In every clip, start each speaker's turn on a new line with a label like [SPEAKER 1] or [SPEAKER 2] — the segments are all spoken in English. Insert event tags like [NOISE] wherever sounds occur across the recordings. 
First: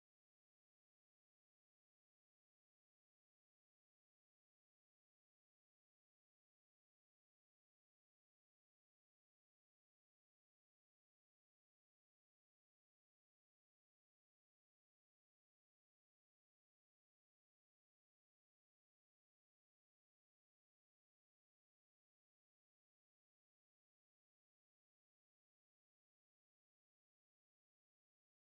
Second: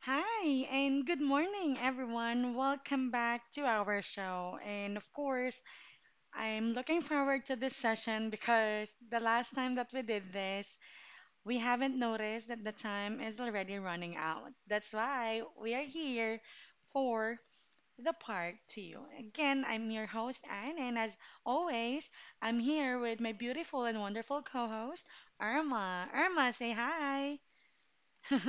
[SPEAKER 1] Hi, and good morning, everyone. Welcome back to our show. And of course, I'm looking forward to this session because the last time that we did this, we haven't noticed that the time is already running out. That's why we are here for the part two. Again, I'm your host, Anne, and as always, I'm here with my beautiful and wonderful co host, Irma. Irma, say hi. [LAUGHS] All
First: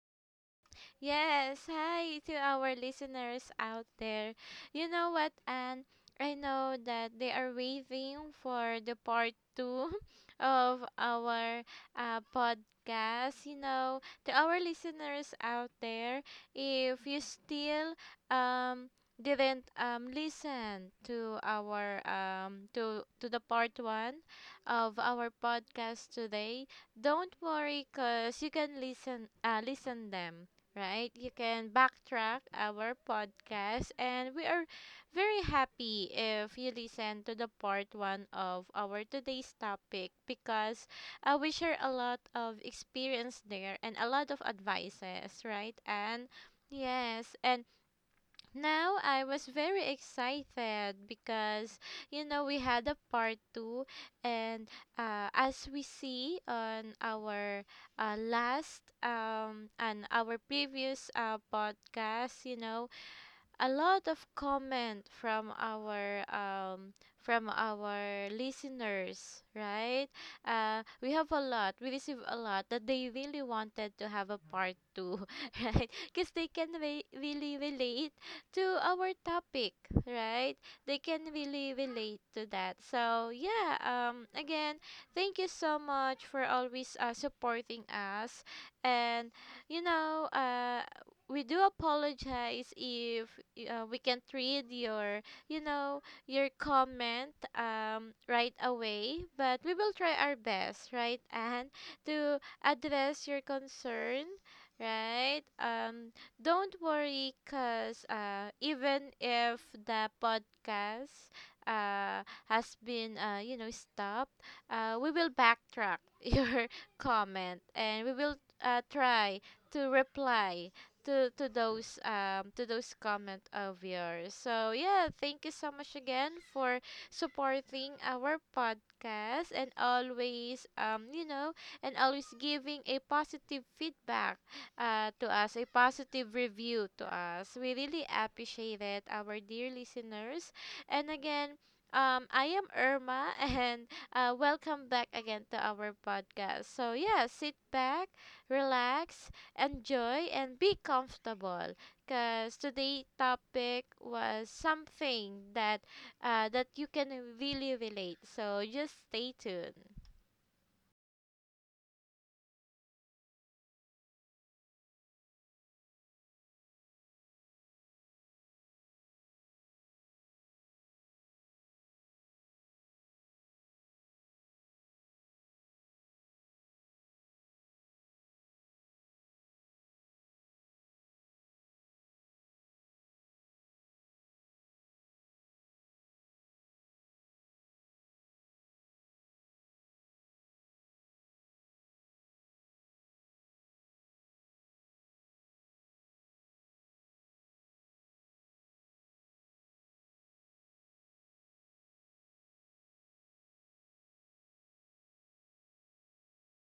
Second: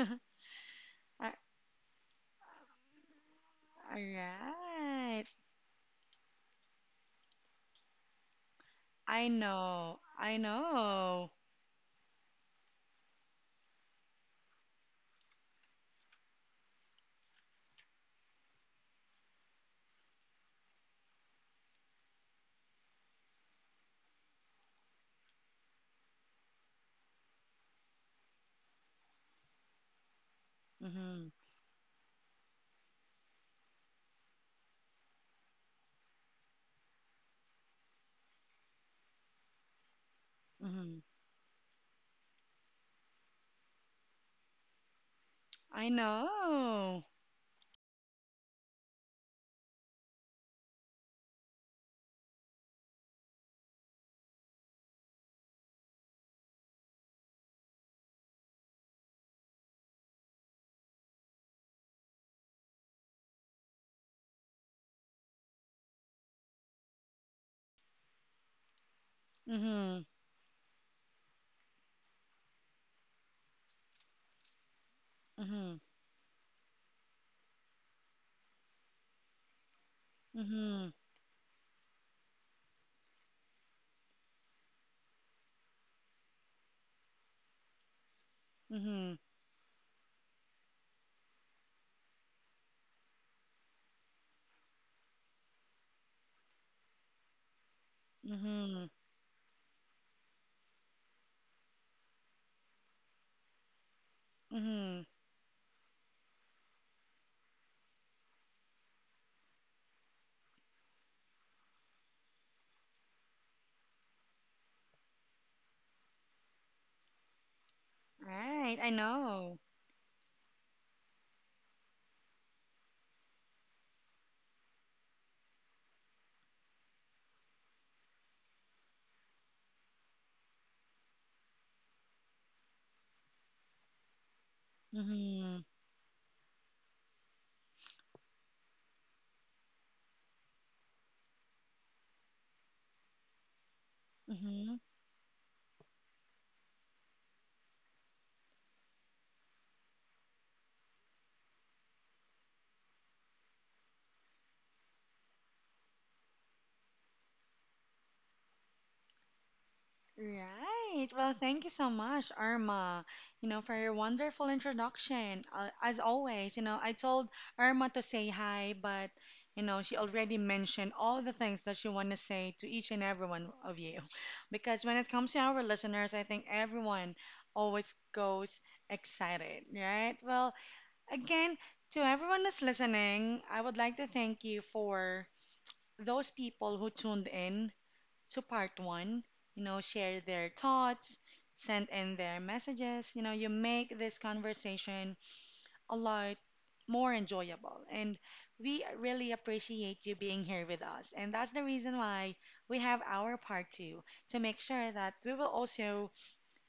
[SPEAKER 2] Yes, hi to our listeners out there. You know
[SPEAKER 1] right.
[SPEAKER 2] what, and I know that they are waiting for the
[SPEAKER 1] I
[SPEAKER 2] part two
[SPEAKER 1] know, I
[SPEAKER 2] [LAUGHS] of
[SPEAKER 1] know.
[SPEAKER 2] our podcast. You know, to our listeners out there, if you still um didn't listen to our to the part one of our podcast today. Don't worry, cause you can listen them, right?
[SPEAKER 1] Mhm,
[SPEAKER 2] You can backtrack our podcast, and we are very happy if you listen to the part one of our today's topic because
[SPEAKER 1] mhm.
[SPEAKER 2] we share a lot of experience there and a lot of advices, right?
[SPEAKER 1] I
[SPEAKER 2] And
[SPEAKER 1] know.
[SPEAKER 2] yes, and now I was very excited because you know we had a part two, and as we see on our last and our previous podcast, you know a lot of comment from our listeners,
[SPEAKER 1] Mhm,
[SPEAKER 2] right? We have a lot, we receive a lot that they really wanted to have a part two [LAUGHS]
[SPEAKER 1] mhm,
[SPEAKER 2] right? Because they can really relate to our topic, right?
[SPEAKER 1] mhm,
[SPEAKER 2] They can really relate to that. So yeah, again, thank you so much for always supporting us.
[SPEAKER 1] mhm,
[SPEAKER 2] And you know, we do apologize if we can't read your you know your comment right
[SPEAKER 1] mhm,
[SPEAKER 2] away, but we will try our best, right? And to address your concern,
[SPEAKER 1] mhm.
[SPEAKER 2] right? Don't worry, cuz even if the podcast has been, you know, stopped, we will backtrack [LAUGHS] your comment, and we will
[SPEAKER 1] Right, I
[SPEAKER 2] try
[SPEAKER 1] know.
[SPEAKER 2] to reply to those, to those comment of yours. So yeah, thank you so much again for supporting our podcast, and always, you know, and always giving a positive feedback to us,
[SPEAKER 1] Mhm,
[SPEAKER 2] a positive review to us. We really appreciate it, our dear listeners. And again, I am Irma [LAUGHS] and
[SPEAKER 1] mhm.
[SPEAKER 2] welcome back again to our podcast. So yeah, sit back, relax, enjoy and be comfortable, because today topic was something that that you can really relate, so just stay tuned.
[SPEAKER 1] Right. Well, thank you so much, Irma, you know, for your wonderful introduction. As always, you know, I told Irma to say hi, but, you know, she already mentioned all the things that she want to say to each and every one of you. [LAUGHS] Because when it comes to our listeners, I think everyone always goes excited, right? Well, again, to everyone that's listening, I would like to thank you for those people who tuned in to part one, you know, share their thoughts, send in their messages. You know, you make this conversation a lot more enjoyable. And we really appreciate you being here with us. And that's the reason why we have our part two to make sure that we will also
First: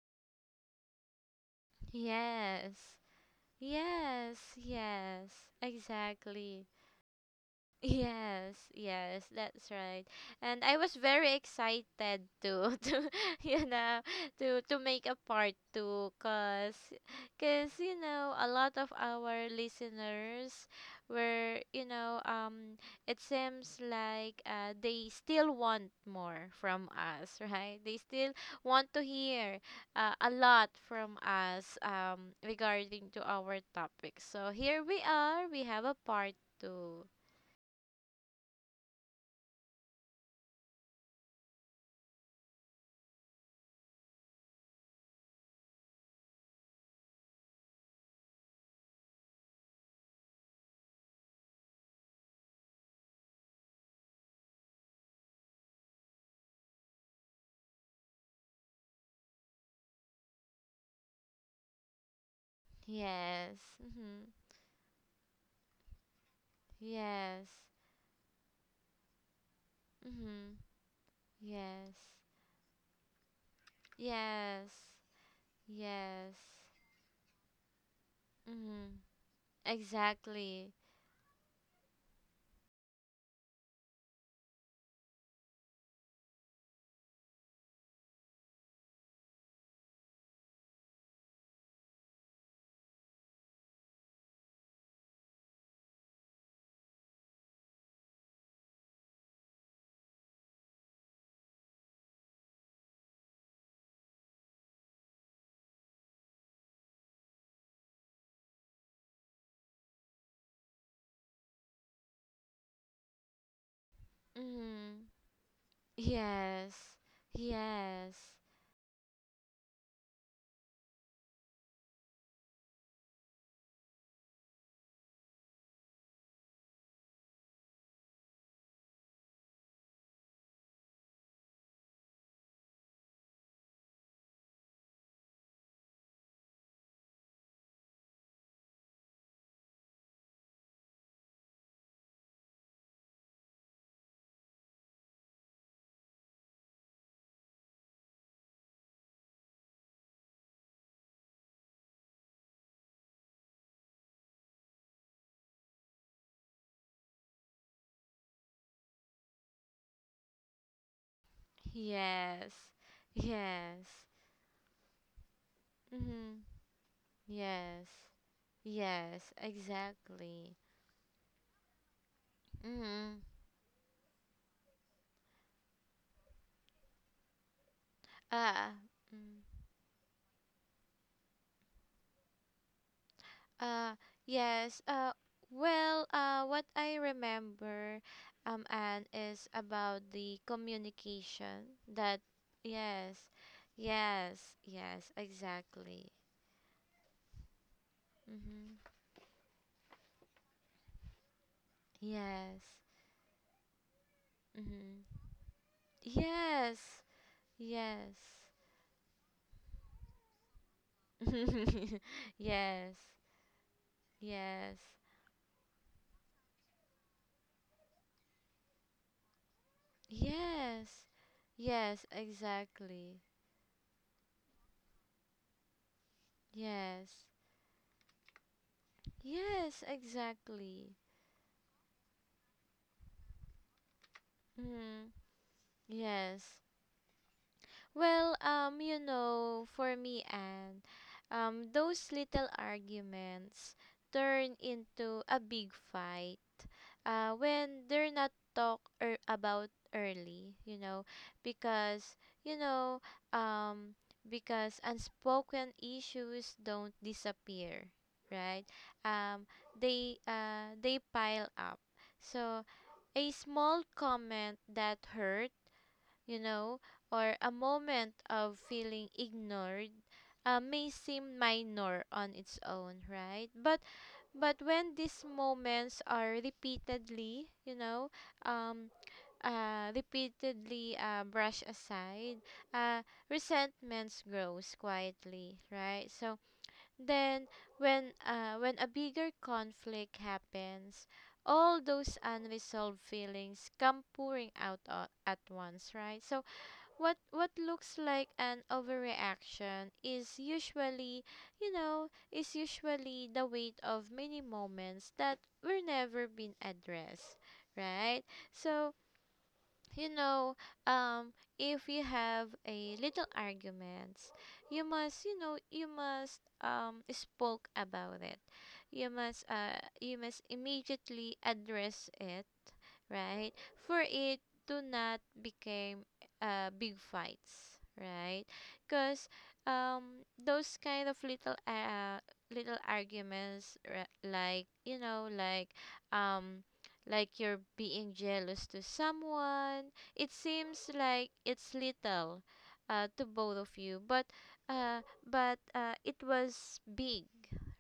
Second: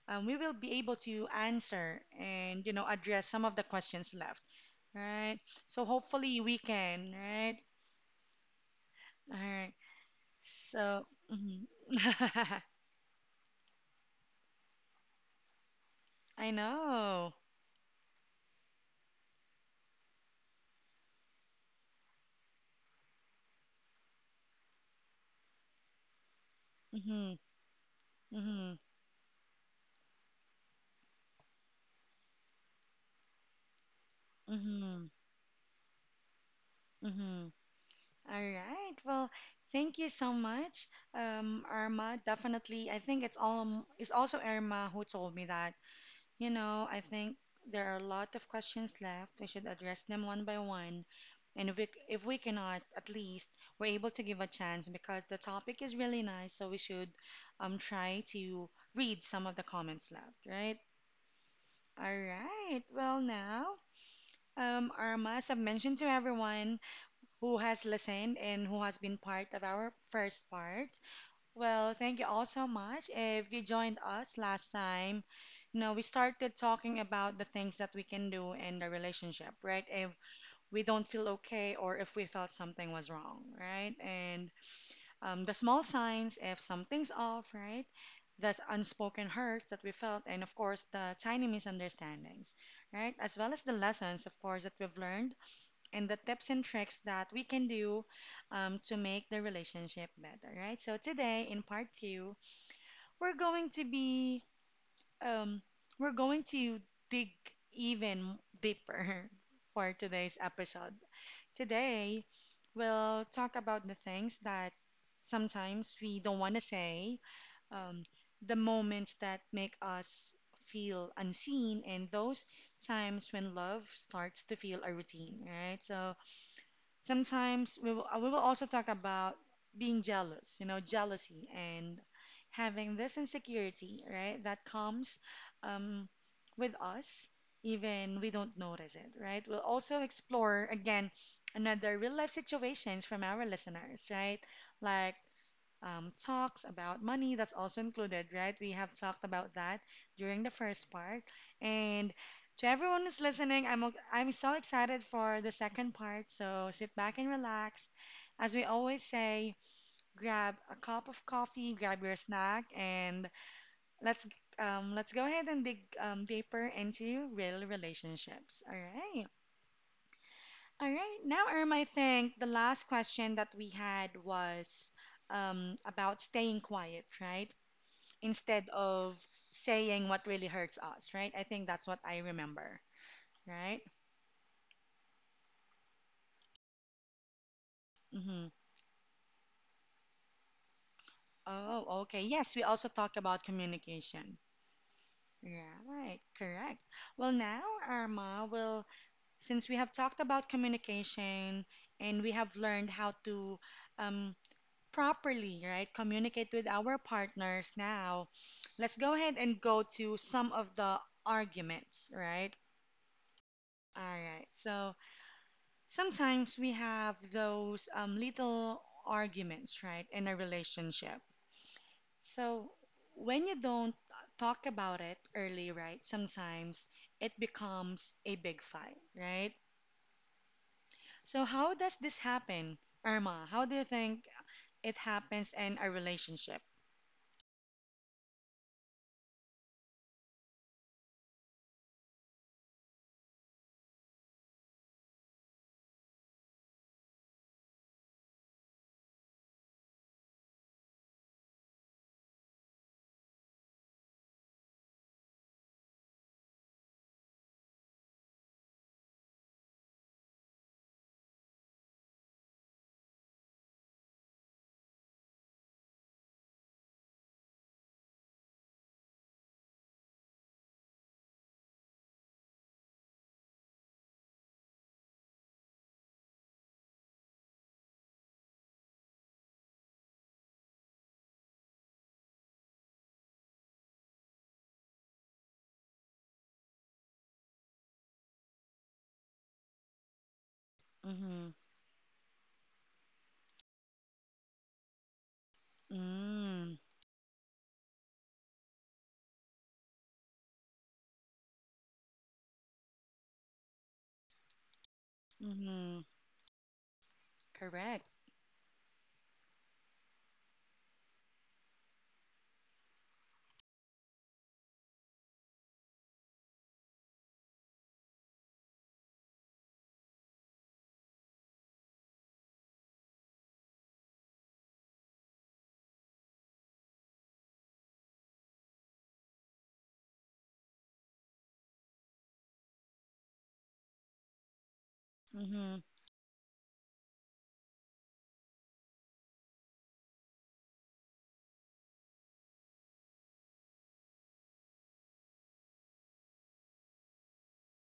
[SPEAKER 1] we will be able to answer and
[SPEAKER 2] Yes,
[SPEAKER 1] you know address some of the questions
[SPEAKER 2] yes,
[SPEAKER 1] left,
[SPEAKER 2] yes,
[SPEAKER 1] right? So hopefully we
[SPEAKER 2] exactly.
[SPEAKER 1] can, right?
[SPEAKER 2] Yes, yes,
[SPEAKER 1] All
[SPEAKER 2] that's
[SPEAKER 1] right.
[SPEAKER 2] right. And I was
[SPEAKER 1] So
[SPEAKER 2] very
[SPEAKER 1] mhm.
[SPEAKER 2] excited to [LAUGHS] to you know to make a part two,
[SPEAKER 1] [LAUGHS] I
[SPEAKER 2] cause
[SPEAKER 1] know.
[SPEAKER 2] you know a lot of our listeners were, you know, it seems like, they still want more from
[SPEAKER 1] Mm-hmm.
[SPEAKER 2] us, right? They still
[SPEAKER 1] Mm-hmm.
[SPEAKER 2] want to hear a lot from us, regarding to our topic. So here we
[SPEAKER 1] Mm-hmm.
[SPEAKER 2] are. We have a part two.
[SPEAKER 1] Mm-hmm. All right. Well, thank you so much, Irma. Definitely, I think it's all it's also Irma who told me that. You know, I think there are a lot of questions left. We should address them one by one, and if we cannot, at least we're able to give a chance because the topic is really nice. So we should try to read some of the comments left, right? All right. Well,
[SPEAKER 2] Yes.
[SPEAKER 1] now,
[SPEAKER 2] Mhm.
[SPEAKER 1] Irma, as I've mentioned to everyone
[SPEAKER 2] Yes.
[SPEAKER 1] who has listened and who has been part of our first
[SPEAKER 2] Mhm.
[SPEAKER 1] part. Well,
[SPEAKER 2] Yes.
[SPEAKER 1] thank you all so much. If you joined us last
[SPEAKER 2] Yes.
[SPEAKER 1] time, you know, we
[SPEAKER 2] Yes.
[SPEAKER 1] started talking about the things that we can do in the
[SPEAKER 2] Mhm.
[SPEAKER 1] relationship, right? If
[SPEAKER 2] Exactly.
[SPEAKER 1] we don't feel okay or if we felt something was wrong, right? And the small signs if something's off, right? The unspoken hurts that we felt, and of course, the tiny misunderstandings, right? As well as the lessons, of course, that we've learned and the tips and tricks that we can do to make the relationship better, right? So today in part two, we're going to be um, we're going to dig even deeper [LAUGHS] for today's episode. Today we'll talk about the things that
[SPEAKER 2] Mhm.
[SPEAKER 1] sometimes we don't want to
[SPEAKER 2] Yes.
[SPEAKER 1] say, um,
[SPEAKER 2] Yes.
[SPEAKER 1] the moments that make us feel unseen, and those times when love starts to feel a routine, right? So sometimes we will also talk about being jealous, you know, jealousy and having this insecurity, right? That comes um, with us, even we don't notice it, right? We'll also explore again another real life situations from our listeners, right? Like talks about money. That's also included, right? We have talked about that during the first part. And to everyone who's listening, I'm so excited for the second part. So sit back and relax. As we always say, grab a cup of coffee, grab your
[SPEAKER 2] Yes.
[SPEAKER 1] snack, and
[SPEAKER 2] Yes.
[SPEAKER 1] let's let's go ahead and dig
[SPEAKER 2] Mhm.
[SPEAKER 1] deeper into real
[SPEAKER 2] Yes.
[SPEAKER 1] relationships. All right.
[SPEAKER 2] Yes. Exactly.
[SPEAKER 1] All right. Now, Irma, I think the last
[SPEAKER 2] Mhm.
[SPEAKER 1] question that we had was about staying quiet, right? Instead
[SPEAKER 2] Ah.
[SPEAKER 1] of
[SPEAKER 2] Mm.
[SPEAKER 1] saying what really hurts us, right? I think that's what I remember, right?
[SPEAKER 2] Uh, yes. Well, what I remember,
[SPEAKER 1] Hmm.
[SPEAKER 2] Anne, is about the communication
[SPEAKER 1] Oh, okay.
[SPEAKER 2] that,
[SPEAKER 1] Yes, we also talk
[SPEAKER 2] yes,
[SPEAKER 1] about communication.
[SPEAKER 2] yes, yes, exactly.
[SPEAKER 1] Right, correct. Well, now, Arma, will
[SPEAKER 2] Mm-hmm.
[SPEAKER 1] since we have talked about communication and we have
[SPEAKER 2] Yes.
[SPEAKER 1] learned how to um,
[SPEAKER 2] Mm-hmm.
[SPEAKER 1] properly, right, communicate with
[SPEAKER 2] Yes.
[SPEAKER 1] our partners
[SPEAKER 2] Yes.
[SPEAKER 1] now, let's go ahead and go to some of the arguments,
[SPEAKER 2] [LAUGHS]
[SPEAKER 1] right?
[SPEAKER 2] Yes.
[SPEAKER 1] All right.
[SPEAKER 2] Yes.
[SPEAKER 1] So, sometimes we have those little arguments, right, in a
[SPEAKER 2] Yes.
[SPEAKER 1] relationship.
[SPEAKER 2] Yes,
[SPEAKER 1] So
[SPEAKER 2] exactly.
[SPEAKER 1] when you don't talk about it early, right, sometimes
[SPEAKER 2] Yes.
[SPEAKER 1] it becomes a big fight, right?
[SPEAKER 2] Yes, exactly.
[SPEAKER 1] So how does this happen, Irma? How do you think it
[SPEAKER 2] Mm-hmm.
[SPEAKER 1] happens in a
[SPEAKER 2] Yes.
[SPEAKER 1] relationship?
[SPEAKER 2] Well, you know, for me, and, those little arguments turn into a big fight when they're not talked about early, you know. Because, you know, um, because unspoken issues don't disappear, right? Um, they, they pile up. So, a small comment that hurt, you know, or a moment of feeling ignored may seem minor on its own, right? But when these moments are repeatedly, you know, um, repeatedly brushed aside, uh, resentments grows quietly, right? So then, when a bigger conflict happens,
[SPEAKER 1] Mm-hmm.
[SPEAKER 2] all those unresolved feelings come pouring out at once, right? So
[SPEAKER 1] Mm.
[SPEAKER 2] what looks like an overreaction is usually, is usually, the weight of many moments that were
[SPEAKER 1] Mm-hmm.
[SPEAKER 2] never been addressed,
[SPEAKER 1] Correct.
[SPEAKER 2] right? So you know, if you have a little arguments, you must, you know, you must spoke about it. You must immediately address it, right? For it to not become big fights, right? Because those kind of little arguments, like you know, like,
[SPEAKER 1] Mm-hmm.
[SPEAKER 2] um like you're being jealous to someone. It seems like it's little to both of you, but uh, it was big,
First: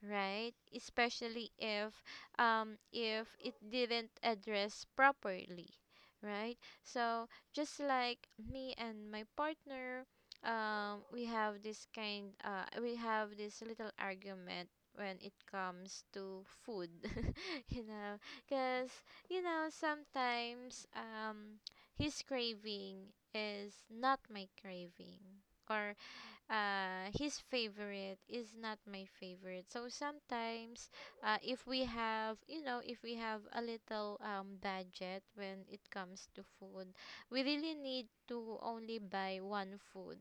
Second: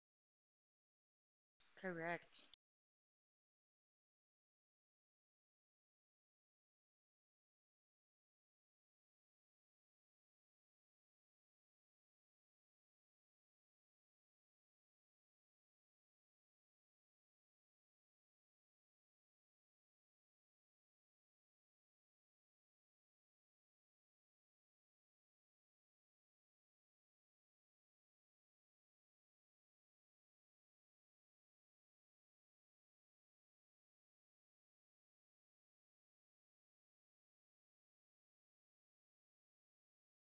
[SPEAKER 2] right? Especially if,
[SPEAKER 1] Correct.
[SPEAKER 2] if it didn't address properly, right? So just like me and my partner, we have this kind we have this little argument when it comes to food [LAUGHS] you know. Because you know, sometimes his craving is not my craving, or his favorite is not my favorite. So sometimes, if we have, you know, if we have a little budget when it comes to food, we really need to only buy one food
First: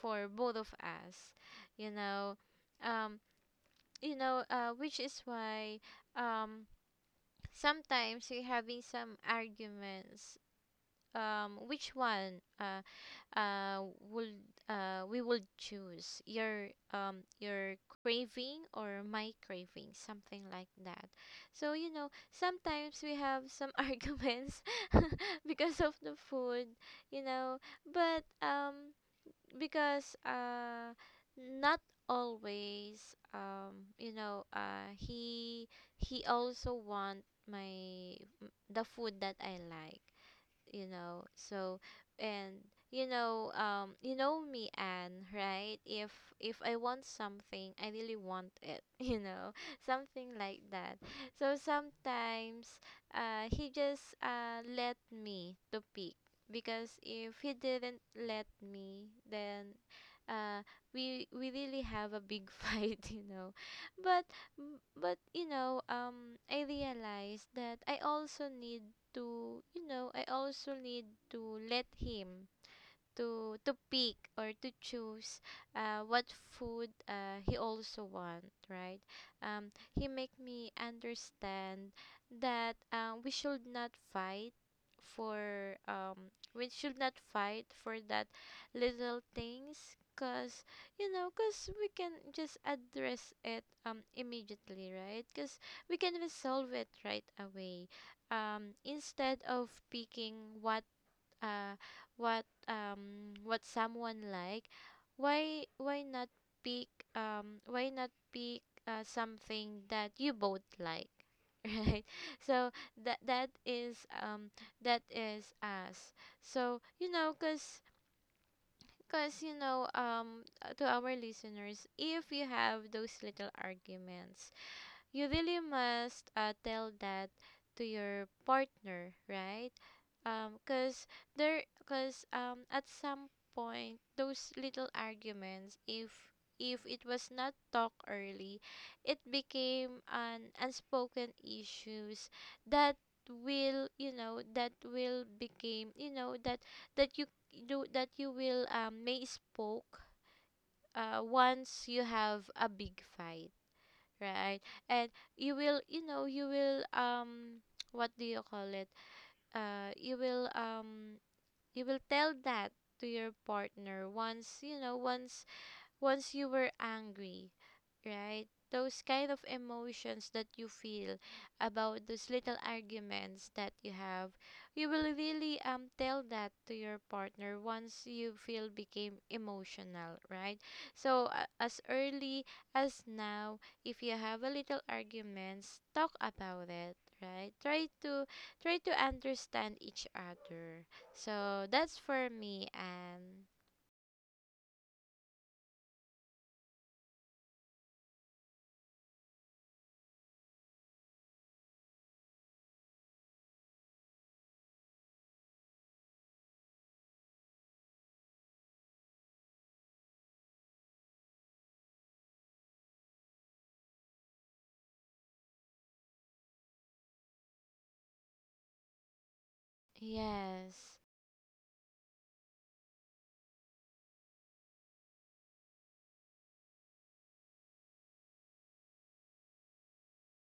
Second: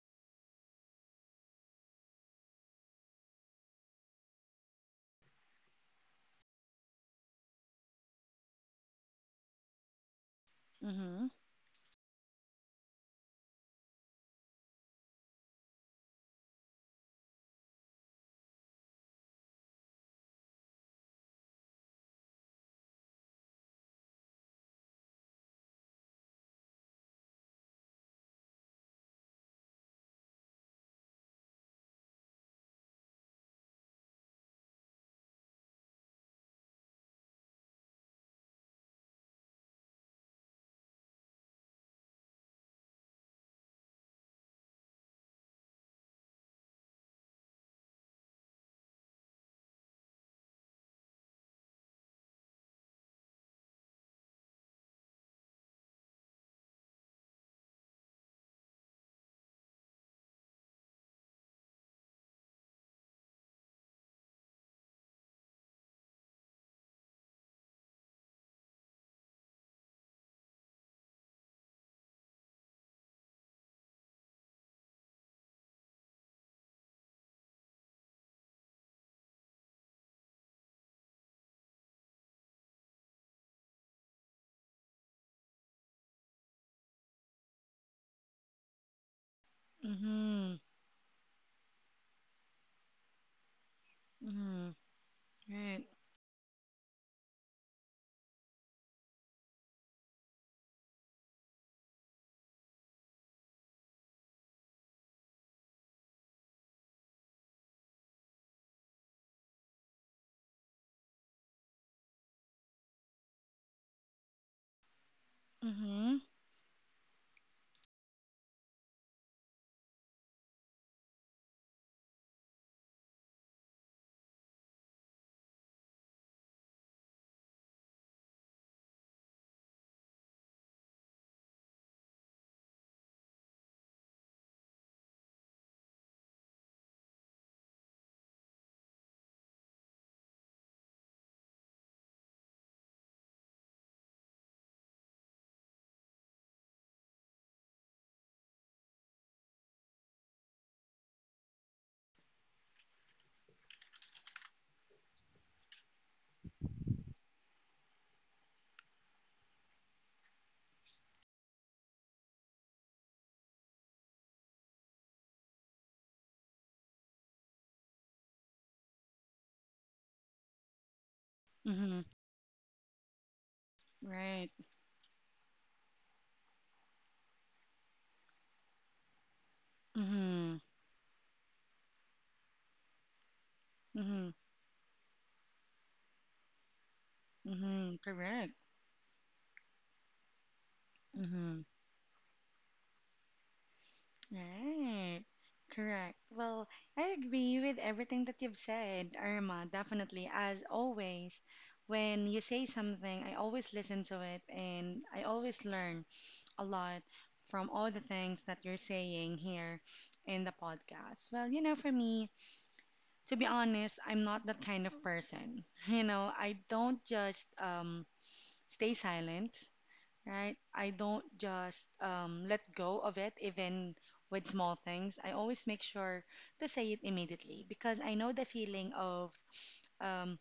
[SPEAKER 2] for both of us, you know, um, which is why um sometimes we're having some arguments,
[SPEAKER 1] Mm-hmm.
[SPEAKER 2] which one uh would we would choose your craving or my craving, something like that. So you know, sometimes we have some [LAUGHS] arguments [LAUGHS] because of the food, you know. But because not always, you know, he also want the food that I like, you know. So, and you know, you know me, Anne, right? If I want something, I really want it [LAUGHS] you know, something like that. So sometimes he just let me to pick, because if he didn't let me, then uh we really have a big [LAUGHS] fight, you know. But but you know, I realized that I also need to, you know, I also need to let him to pick or to choose what food he also want, right? um, he make me understand that we should not fight for, that little things, because
[SPEAKER 1] Mm-hmm.
[SPEAKER 2] you know, because we can just address it
[SPEAKER 1] Mm-hmm.
[SPEAKER 2] immediately, right? Because we
[SPEAKER 1] Right.
[SPEAKER 2] can resolve it right away, instead of picking what, uh what someone like, why not pick, something that you both like [LAUGHS] right? So that is, um that is us.
[SPEAKER 1] Mm-hmm.
[SPEAKER 2] So you know, cuz cuz you know, to our listeners, if you have those little arguments, you really must tell that to your partner, right? Cause there, cause, at some point, those little arguments, if it was not talked early, it became an unspoken issues that will, you know, that will became, you know, that you do, that you will may spoke once you have a big fight. Right. And you will, you know, you will [TSK] what do you call it? You will, you will tell that to your partner once, you know, once you were angry, right? Those kind of emotions that you feel about
[SPEAKER 1] Mm-hmm.
[SPEAKER 2] those little arguments that you have,
[SPEAKER 1] Right.
[SPEAKER 2] you will really tell that to your partner once you feel became emotional, right?
[SPEAKER 1] Mm-hmm.
[SPEAKER 2] So as early as now, if you
[SPEAKER 1] Mm-hmm.
[SPEAKER 2] have a little arguments, talk about it, right? Try
[SPEAKER 1] Mm-hmm.
[SPEAKER 2] to
[SPEAKER 1] Correct.
[SPEAKER 2] understand each other. So
[SPEAKER 1] Mm-hmm.
[SPEAKER 2] that's for me, and
[SPEAKER 1] Right. Correct. Well, I agree with everything that you've said, Irma, definitely. As always, when you say something, I always listen to it and I always learn a lot from all the things that you're saying here in the podcast. Well, you know, for me, to be honest, I'm not that kind of person. [LAUGHS] You know, I don't just stay silent, right?
[SPEAKER 2] yes.
[SPEAKER 1] I don't just let go of it, even with small things. I always make sure to say it immediately because I know the feeling of um,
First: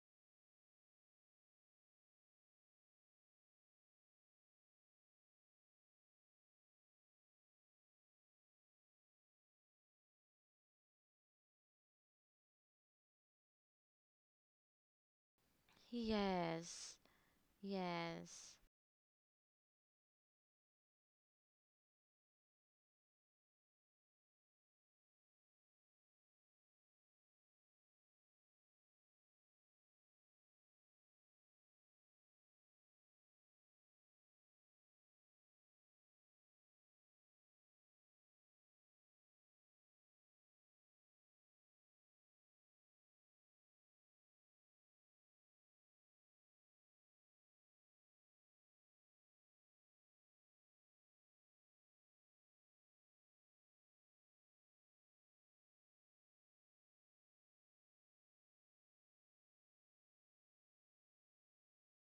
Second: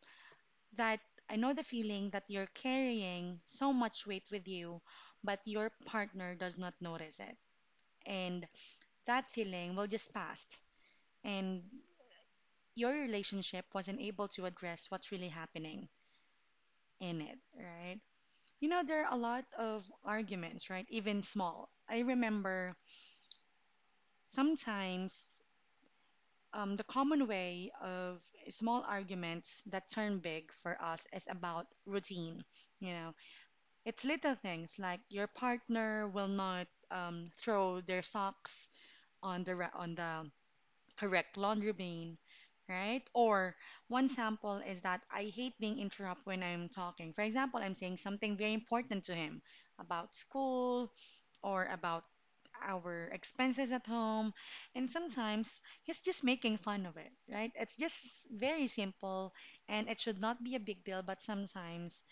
[SPEAKER 1] that. I know the feeling that you're carrying so much weight with you, but your partner does not notice it. And that feeling will just pass. And your relationship wasn't able to address what's really happening
[SPEAKER 2] Yes.
[SPEAKER 1] in it, right?
[SPEAKER 2] Yes.
[SPEAKER 1] You know, there are a lot of arguments, right? Even small. I remember sometimes the common way of small arguments that turn big for us is about routine. You know, it's little things like your partner will not throw their socks on the correct laundry bin, right? Or one sample is that I hate being interrupted when I'm talking. For example, I'm saying something very important to him about school, or about our expenses at home. And sometimes he's just making fun of it, right? It's just very simple and it should not be a big deal, but sometimes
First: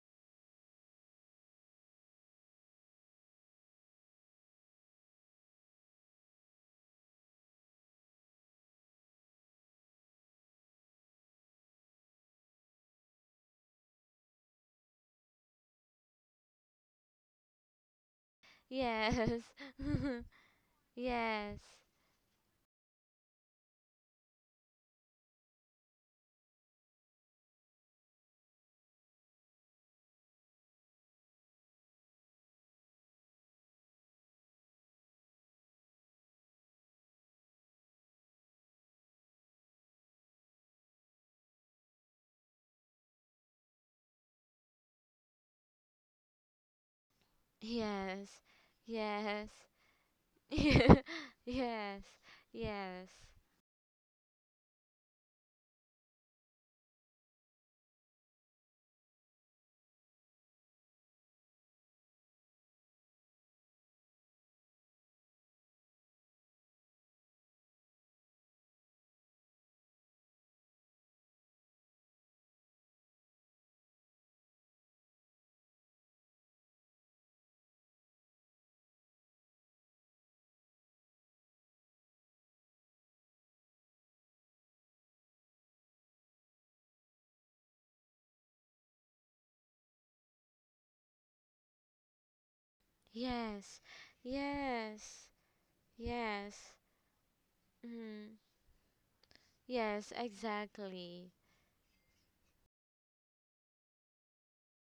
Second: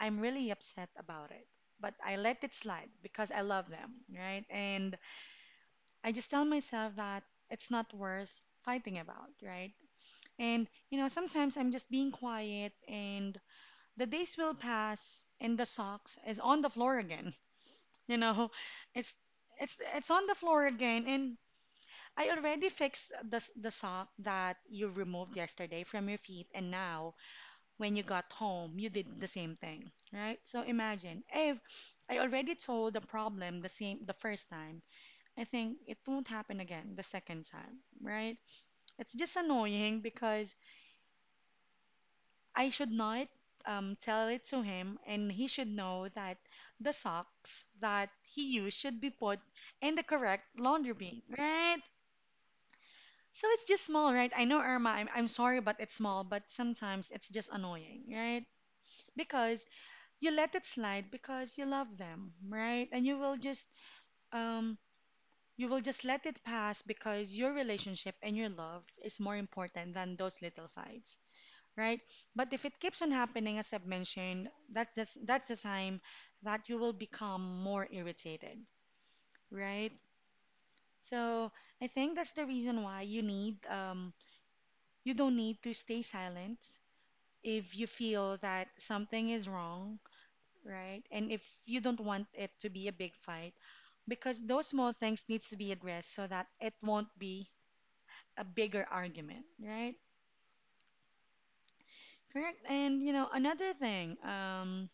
[SPEAKER 1] I'm really upset about it. But I let it slide because I love them, right? And I just tell myself that it's not worth fighting about, right? And, you know, sometimes I'm just being quiet and the days will pass and the socks is on the floor again. You know, it's
[SPEAKER 2] Yes.
[SPEAKER 1] it's it's
[SPEAKER 2] [LAUGHS]
[SPEAKER 1] on the floor again, and
[SPEAKER 2] Yes.
[SPEAKER 1] I already fixed the sock that you removed yesterday from your feet, and now when you got home, you did the same thing, right? So imagine if I already told the problem the same the first time, I think it won't happen again the second time, right? It's just annoying because I should not tell it to him, and he should know that the socks that
[SPEAKER 2] Yes.
[SPEAKER 1] he used should be put
[SPEAKER 2] Yes.
[SPEAKER 1] in the correct laundry
[SPEAKER 2] [LAUGHS]
[SPEAKER 1] bin, right?
[SPEAKER 2] Yes. Yes.
[SPEAKER 1] So it's just small, right? I know, Irma, I'm sorry, but it's small, but sometimes it's just annoying, right? Because you let it slide because you love them, right? And um you will just let it pass because your relationship and your love is more important than those little fights, right? But if it keeps on happening, as I've mentioned, that's the time that you will become more irritated, right? So I think that's the reason why you need you don't need to stay silent if you feel that something is wrong, right? And if you don't want it to be a big fight,
[SPEAKER 2] Yes.
[SPEAKER 1] because
[SPEAKER 2] Yes.
[SPEAKER 1] those small things needs to be addressed so that
[SPEAKER 2] Yes.
[SPEAKER 1] it
[SPEAKER 2] Yes.
[SPEAKER 1] won't be
[SPEAKER 2] Mm.
[SPEAKER 1] a bigger argument, right?
[SPEAKER 2] Yes, exactly.
[SPEAKER 1] Correct. And you know another thing,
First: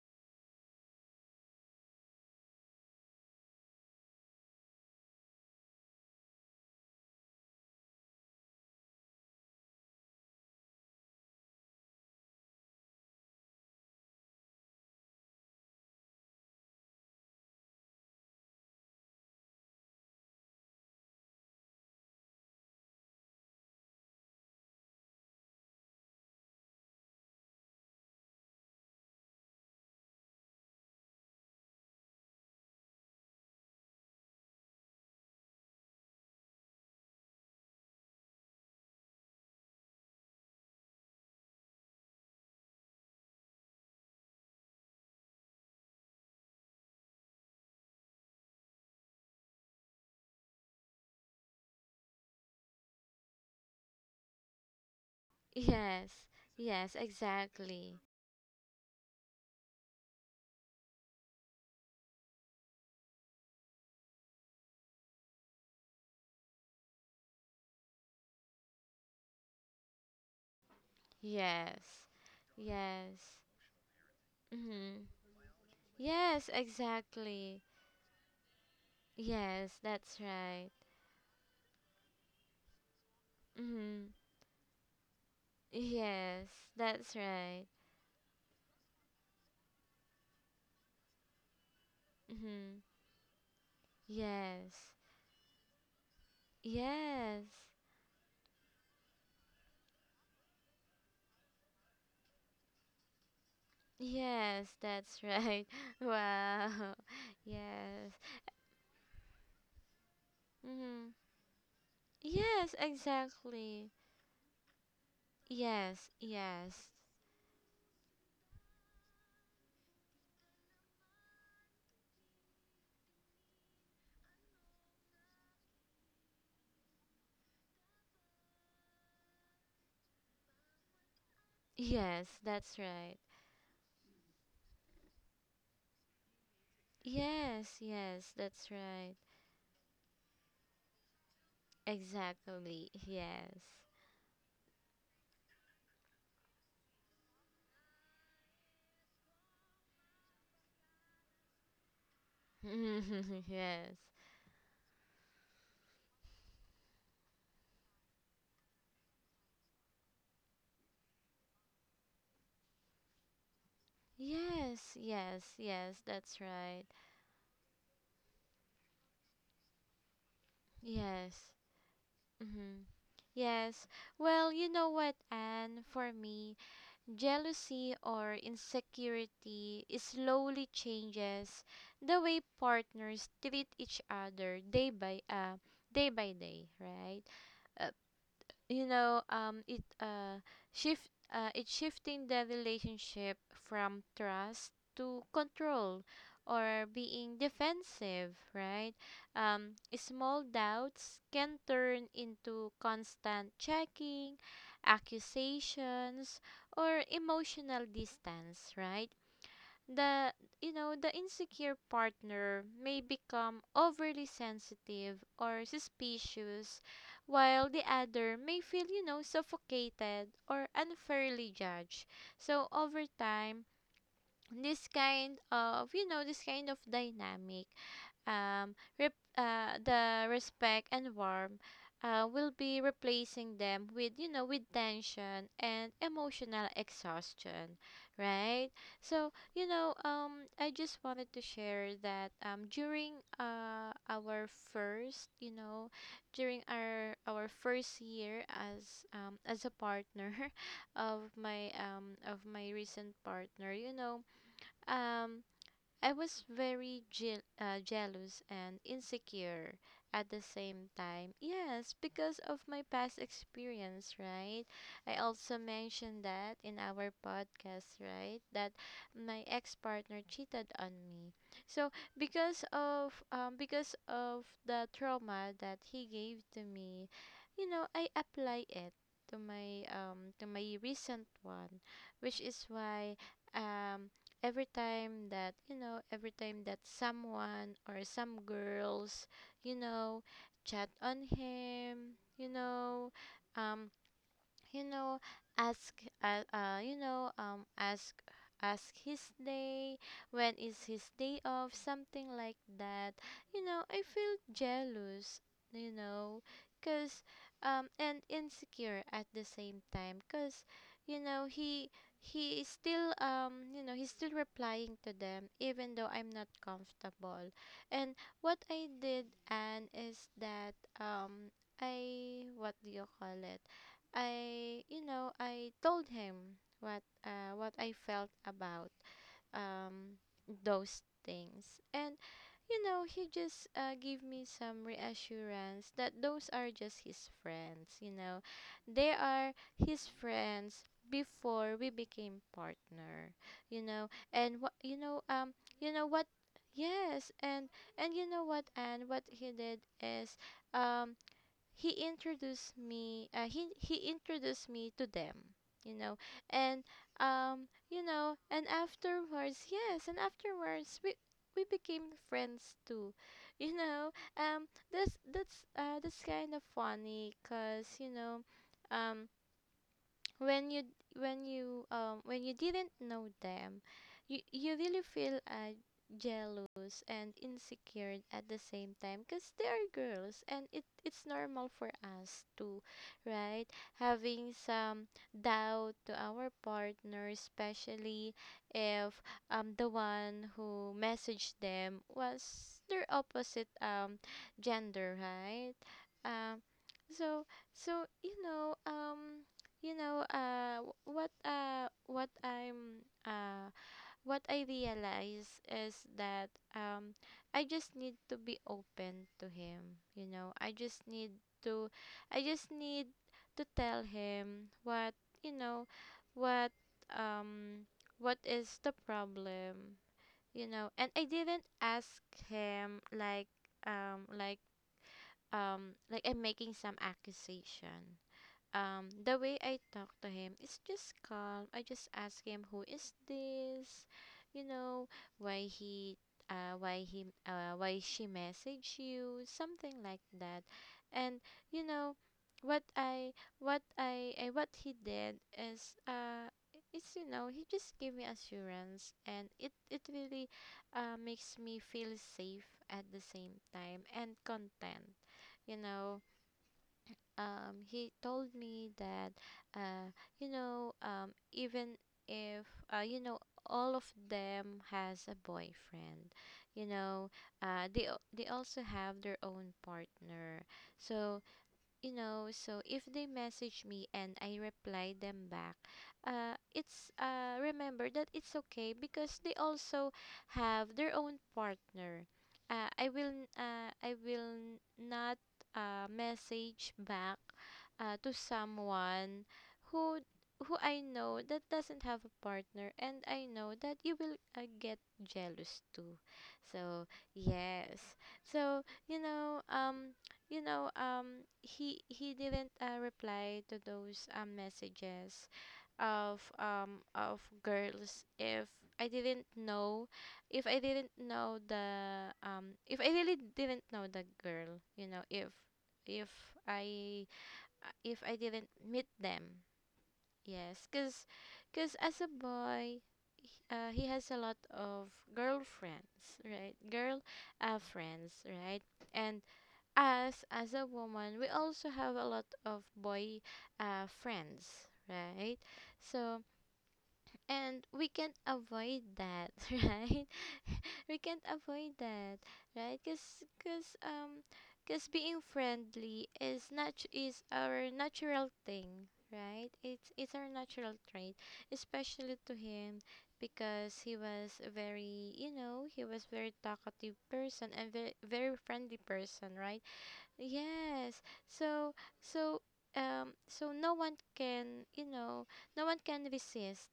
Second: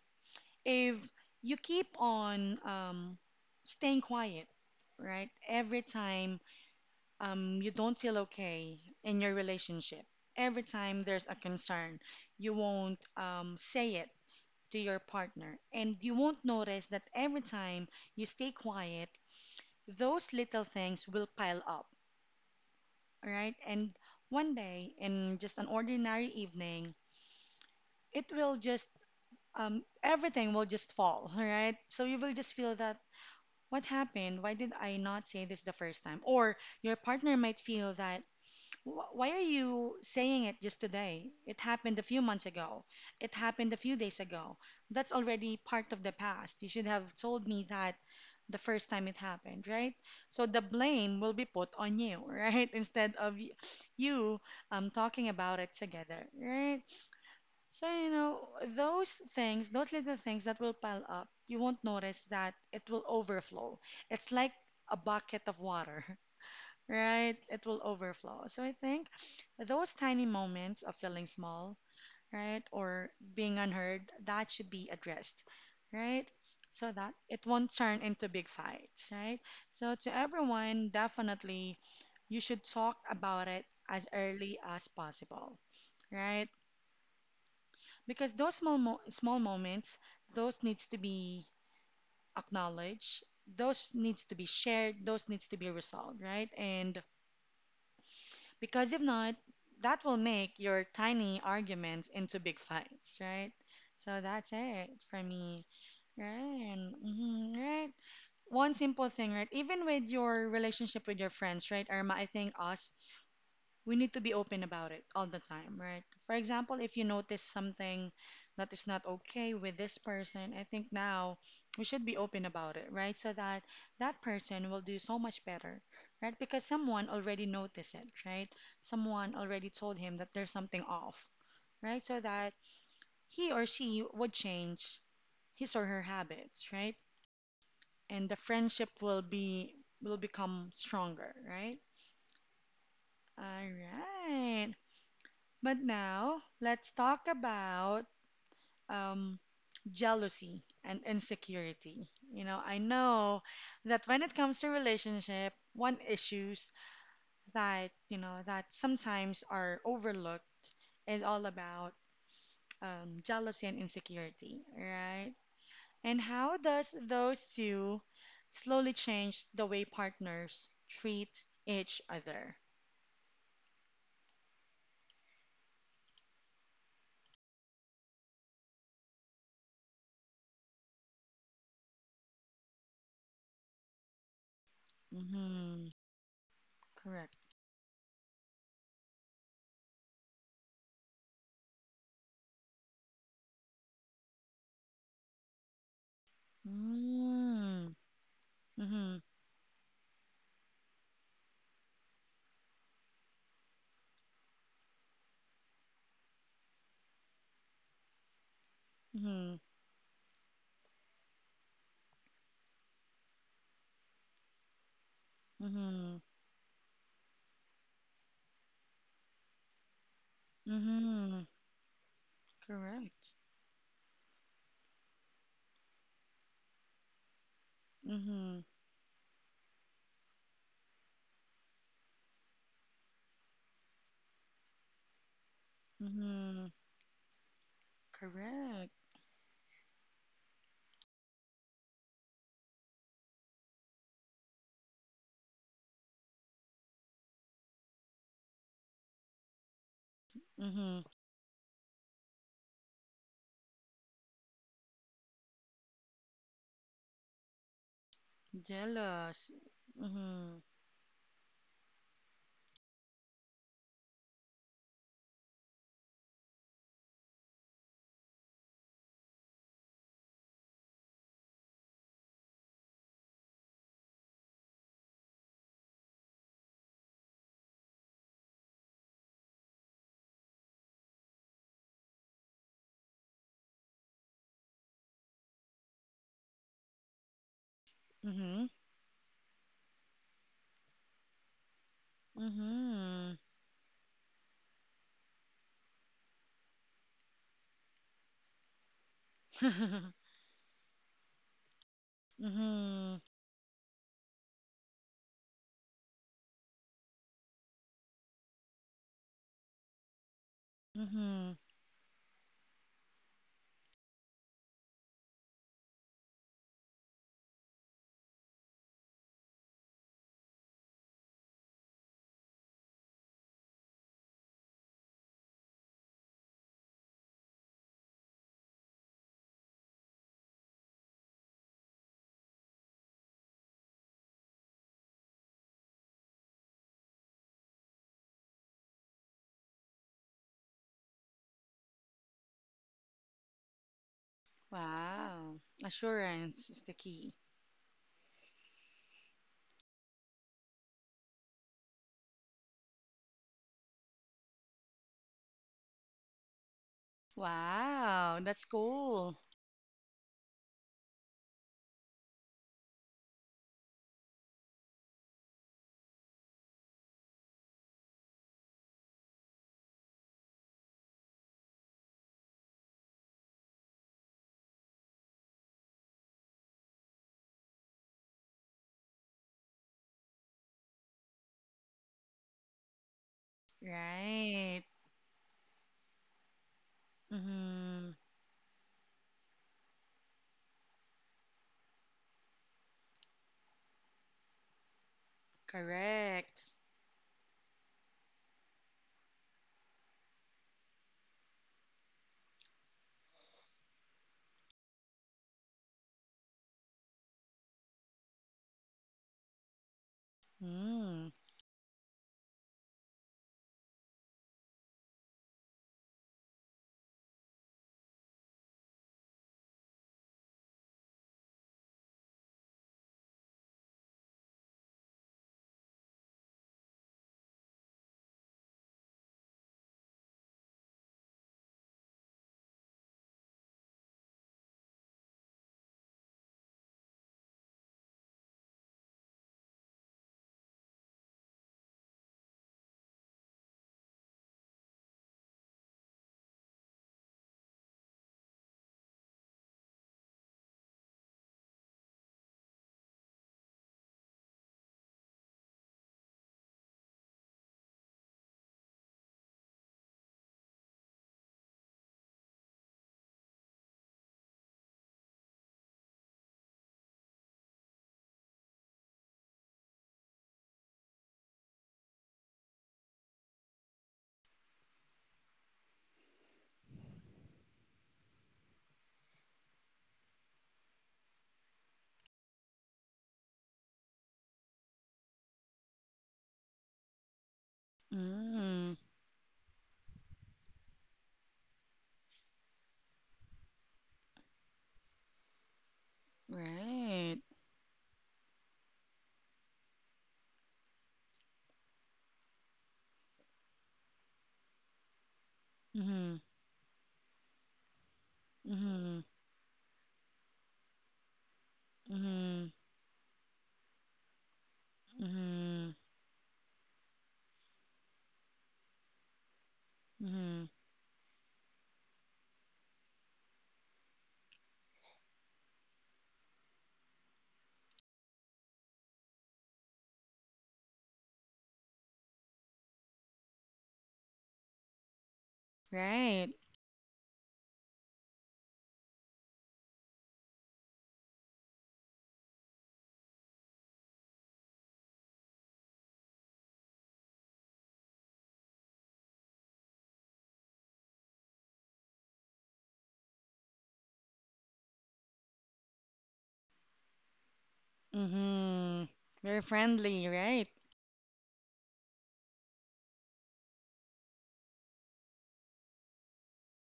[SPEAKER 1] if you keep on staying quiet, right? Every time you don't feel okay in your relationship, every time there's a concern, you won't say it to your partner. And you won't notice that every time you stay quiet, those little things will pile up, right? And one day, in just an ordinary evening, it will just everything will just fall, [LAUGHS] right? So you will just feel that what happened? Why did I not say this the first time? Or your partner might feel that, "Wh- why are you saying it just today? It happened a few months ago. It happened a few days ago. That's already part of the past. You should have told me that the first time it happened, right? So the blame will be put on you, [LAUGHS] right? Instead of you talking about it
[SPEAKER 2] Yes.
[SPEAKER 1] together,
[SPEAKER 2] Yes,
[SPEAKER 1] right? So,
[SPEAKER 2] exactly.
[SPEAKER 1] you know, those things, those little things that will pile up, you won't notice that it will overflow. It's like a bucket of water, [LAUGHS] right? It will overflow. So I think those tiny moments of feeling small,
[SPEAKER 2] Yes.
[SPEAKER 1] right, or
[SPEAKER 2] Yes.
[SPEAKER 1] being unheard, that should be
[SPEAKER 2] Mm.
[SPEAKER 1] addressed, right?
[SPEAKER 2] Yes,
[SPEAKER 1] So that it
[SPEAKER 2] exactly.
[SPEAKER 1] won't turn into big fights, right?
[SPEAKER 2] Yes,
[SPEAKER 1] So
[SPEAKER 2] that's
[SPEAKER 1] to
[SPEAKER 2] right.
[SPEAKER 1] everyone, definitely you should talk about it
[SPEAKER 2] Mm.
[SPEAKER 1] as early as possible, right?
[SPEAKER 2] Yes, that's right.
[SPEAKER 1] Because those small moments, those needs to be
[SPEAKER 2] Mm-hmm.
[SPEAKER 1] acknowledged, those needs to be
[SPEAKER 2] Yes.
[SPEAKER 1] shared, those needs to be resolved, right? And
[SPEAKER 2] Yes.
[SPEAKER 1] because if not, that will make your tiny arguments into big fights, right? So that's
[SPEAKER 2] Yes,
[SPEAKER 1] it
[SPEAKER 2] that's
[SPEAKER 1] for
[SPEAKER 2] right.
[SPEAKER 1] me,
[SPEAKER 2] [LAUGHS] Wow.
[SPEAKER 1] right. Mhm, right.
[SPEAKER 2] Yes.
[SPEAKER 1] One simple thing, right? Even with your
[SPEAKER 2] Mm-hmm.
[SPEAKER 1] relationship with your friends, right? Irma, I think
[SPEAKER 2] Yes,
[SPEAKER 1] us,
[SPEAKER 2] exactly.
[SPEAKER 1] we need to be open about it all the time,
[SPEAKER 2] Yes,
[SPEAKER 1] right? For
[SPEAKER 2] yes.
[SPEAKER 1] example, if you notice something that is not okay with this person, I think now we should be open about it, right? So that that person will do so much better, right? Because someone already noticed it, right? Someone already told him that there's something off, right? So
[SPEAKER 2] Yes,
[SPEAKER 1] that
[SPEAKER 2] that's right.
[SPEAKER 1] he or she would change his or her habits, right?
[SPEAKER 2] Yes, yes,
[SPEAKER 1] And the
[SPEAKER 2] that's
[SPEAKER 1] friendship
[SPEAKER 2] right.
[SPEAKER 1] will become stronger, right?
[SPEAKER 2] Exactly. Yes.
[SPEAKER 1] All right. But now let's talk about um, jealousy and insecurity. You know, I
[SPEAKER 2] [LAUGHS]
[SPEAKER 1] know
[SPEAKER 2] Yes.
[SPEAKER 1] that when it comes to relationship, one issues that you know that sometimes are overlooked is all about jealousy and insecurity,
[SPEAKER 2] Yes,
[SPEAKER 1] right?
[SPEAKER 2] yes, yes,
[SPEAKER 1] And
[SPEAKER 2] that's
[SPEAKER 1] how
[SPEAKER 2] right.
[SPEAKER 1] does those two slowly change the way partners
[SPEAKER 2] Yes.
[SPEAKER 1] treat each other?
[SPEAKER 2] Mm-hmm. Yes. Well, you know what, Anne? For me, jealousy or insecurity is slowly changes the way partners treat each other day by,
[SPEAKER 1] Hmm.
[SPEAKER 2] day by day, right?
[SPEAKER 1] Correct.
[SPEAKER 2] Uh, you know, it, shift it's shifting the relationship from trust to control, or being
[SPEAKER 1] Mm-hmm.
[SPEAKER 2] defensive, right?
[SPEAKER 1] Mm-hmm.
[SPEAKER 2] um Small doubts can turn into constant checking, accusations, or emotional distance, right?
[SPEAKER 1] Mm-hmm.
[SPEAKER 2] The you know the insecure partner may become overly sensitive or
[SPEAKER 1] Mm-hmm.
[SPEAKER 2] suspicious, while the other may feel, you know, suffocated or
[SPEAKER 1] Mm-hmm.
[SPEAKER 2] unfairly judged. So over
[SPEAKER 1] Correct.
[SPEAKER 2] time, this kind of, you know, this kind of dynamic,
[SPEAKER 1] Mm-hmm.
[SPEAKER 2] the respect and warmth will be replacing them with, you know, with tension and emotional
[SPEAKER 1] Mm-hmm.
[SPEAKER 2] exhaustion, right?
[SPEAKER 1] Correct.
[SPEAKER 2] So you know, I just wanted to share that, during our first, you know, during our first year as a partner [LAUGHS]
[SPEAKER 1] Mm-hmm.
[SPEAKER 2] of my, of my recent partner, you know, um, I was very jealous and
[SPEAKER 1] Jealous.
[SPEAKER 2] insecure at the
[SPEAKER 1] Mm-hmm.
[SPEAKER 2] same time. Yes, because of my past experience, right? I also mentioned that in our podcast, right? That my ex-partner cheated on me. So, because of the trauma that he gave to me, I apply it to my recent one, which is why um every time that every time that someone or some
[SPEAKER 1] Mm-hmm.
[SPEAKER 2] girls you know chat on him
[SPEAKER 1] Mm-hmm.
[SPEAKER 2] um you know ask uh, uh you know um ask ask his day,
[SPEAKER 1] [LAUGHS]
[SPEAKER 2] when is his day off, something like that,
[SPEAKER 1] Mm-hmm.
[SPEAKER 2] I feel jealous, you know cuz and insecure at the same time cuz you know
[SPEAKER 1] Mm-hmm.
[SPEAKER 2] he is still he's still replying to them even though I'm not comfortable. And what I did and is that I what do you call it, I told him what I felt about um, those things. And he just gave me some reassurance that those are just his friends. You know, they are his friends before we became partner. You know, and what
[SPEAKER 1] Wow.
[SPEAKER 2] you know what.
[SPEAKER 1] Assurance is the
[SPEAKER 2] Yes.
[SPEAKER 1] key.
[SPEAKER 2] And you know what, and what he did is, um, he introduced me he introduced me to them, you know. And
[SPEAKER 1] Wow, that's cool.
[SPEAKER 2] afterwards, yes, and afterwards we became friends too [LAUGHS] you know. um that's kind of funny, cuz you know, um when you when you when you didn't know them, you really feel jealous and insecure at the same time because they are girls and it's normal for us to, right, having
[SPEAKER 1] Right.
[SPEAKER 2] some doubt to our partner,
[SPEAKER 1] Mm-hmm.
[SPEAKER 2] especially if the one who messaged them was their opposite gender, right? um
[SPEAKER 1] Correct.
[SPEAKER 2] so so, you know w- what I'm what I realize is that um I just need to be open to him. I just need
[SPEAKER 1] Mm.
[SPEAKER 2] to i just need to tell him you know what um what is the problem, you know. And I didn't ask him um like like I'm making some accusation. The way I talk to him is just calm. I just ask him, "Who is this?" you know, "Why she messaged you?" something like that. And you know, what I, what I what he did is, it's, you know, he just gave me assurance, and it really, makes me feel safe at the same time and content, you know. He told me that uh, even if, uh, you know all of them has a boyfriend, you know, they also have their own partner. So, you know, so if they message me and I reply them back, it's remember that it's okay because they also have their own partner. I will not message back to
[SPEAKER 1] Mm.
[SPEAKER 2] someone who who I know, that doesn't have a partner and I know that you will get jealous too. So
[SPEAKER 1] Right.
[SPEAKER 2] yes. So, you know um he didn't reply to those messages
[SPEAKER 1] Mm-hmm.
[SPEAKER 2] of girls if I
[SPEAKER 1] Mm-hmm.
[SPEAKER 2] didn't know, if I didn't know the,
[SPEAKER 1] Mm-hmm.
[SPEAKER 2] if I really didn't know the girl, you know, if
[SPEAKER 1] Mm-hmm.
[SPEAKER 2] if I if I didn't meet them.
[SPEAKER 1] Mm-hmm.
[SPEAKER 2] Yes, cuz cuz as a boy, he has a lot of girlfriends, right? Girl, friends, right? And as a woman we also have a lot of boy, friends, right? So,
[SPEAKER 1] Right.
[SPEAKER 2] and we can't avoid that [LAUGHS] right? We can't avoid that, right? Because, being friendly is nat is our natural thing, right? It's our natural trait, especially to him, because he was a very, you know, he was very talkative person and very, very friendly
[SPEAKER 1] Mm-hmm.
[SPEAKER 2] person,
[SPEAKER 1] Very
[SPEAKER 2] right?
[SPEAKER 1] friendly, right?
[SPEAKER 2] Yes. So, so no one can, you know, no one can resist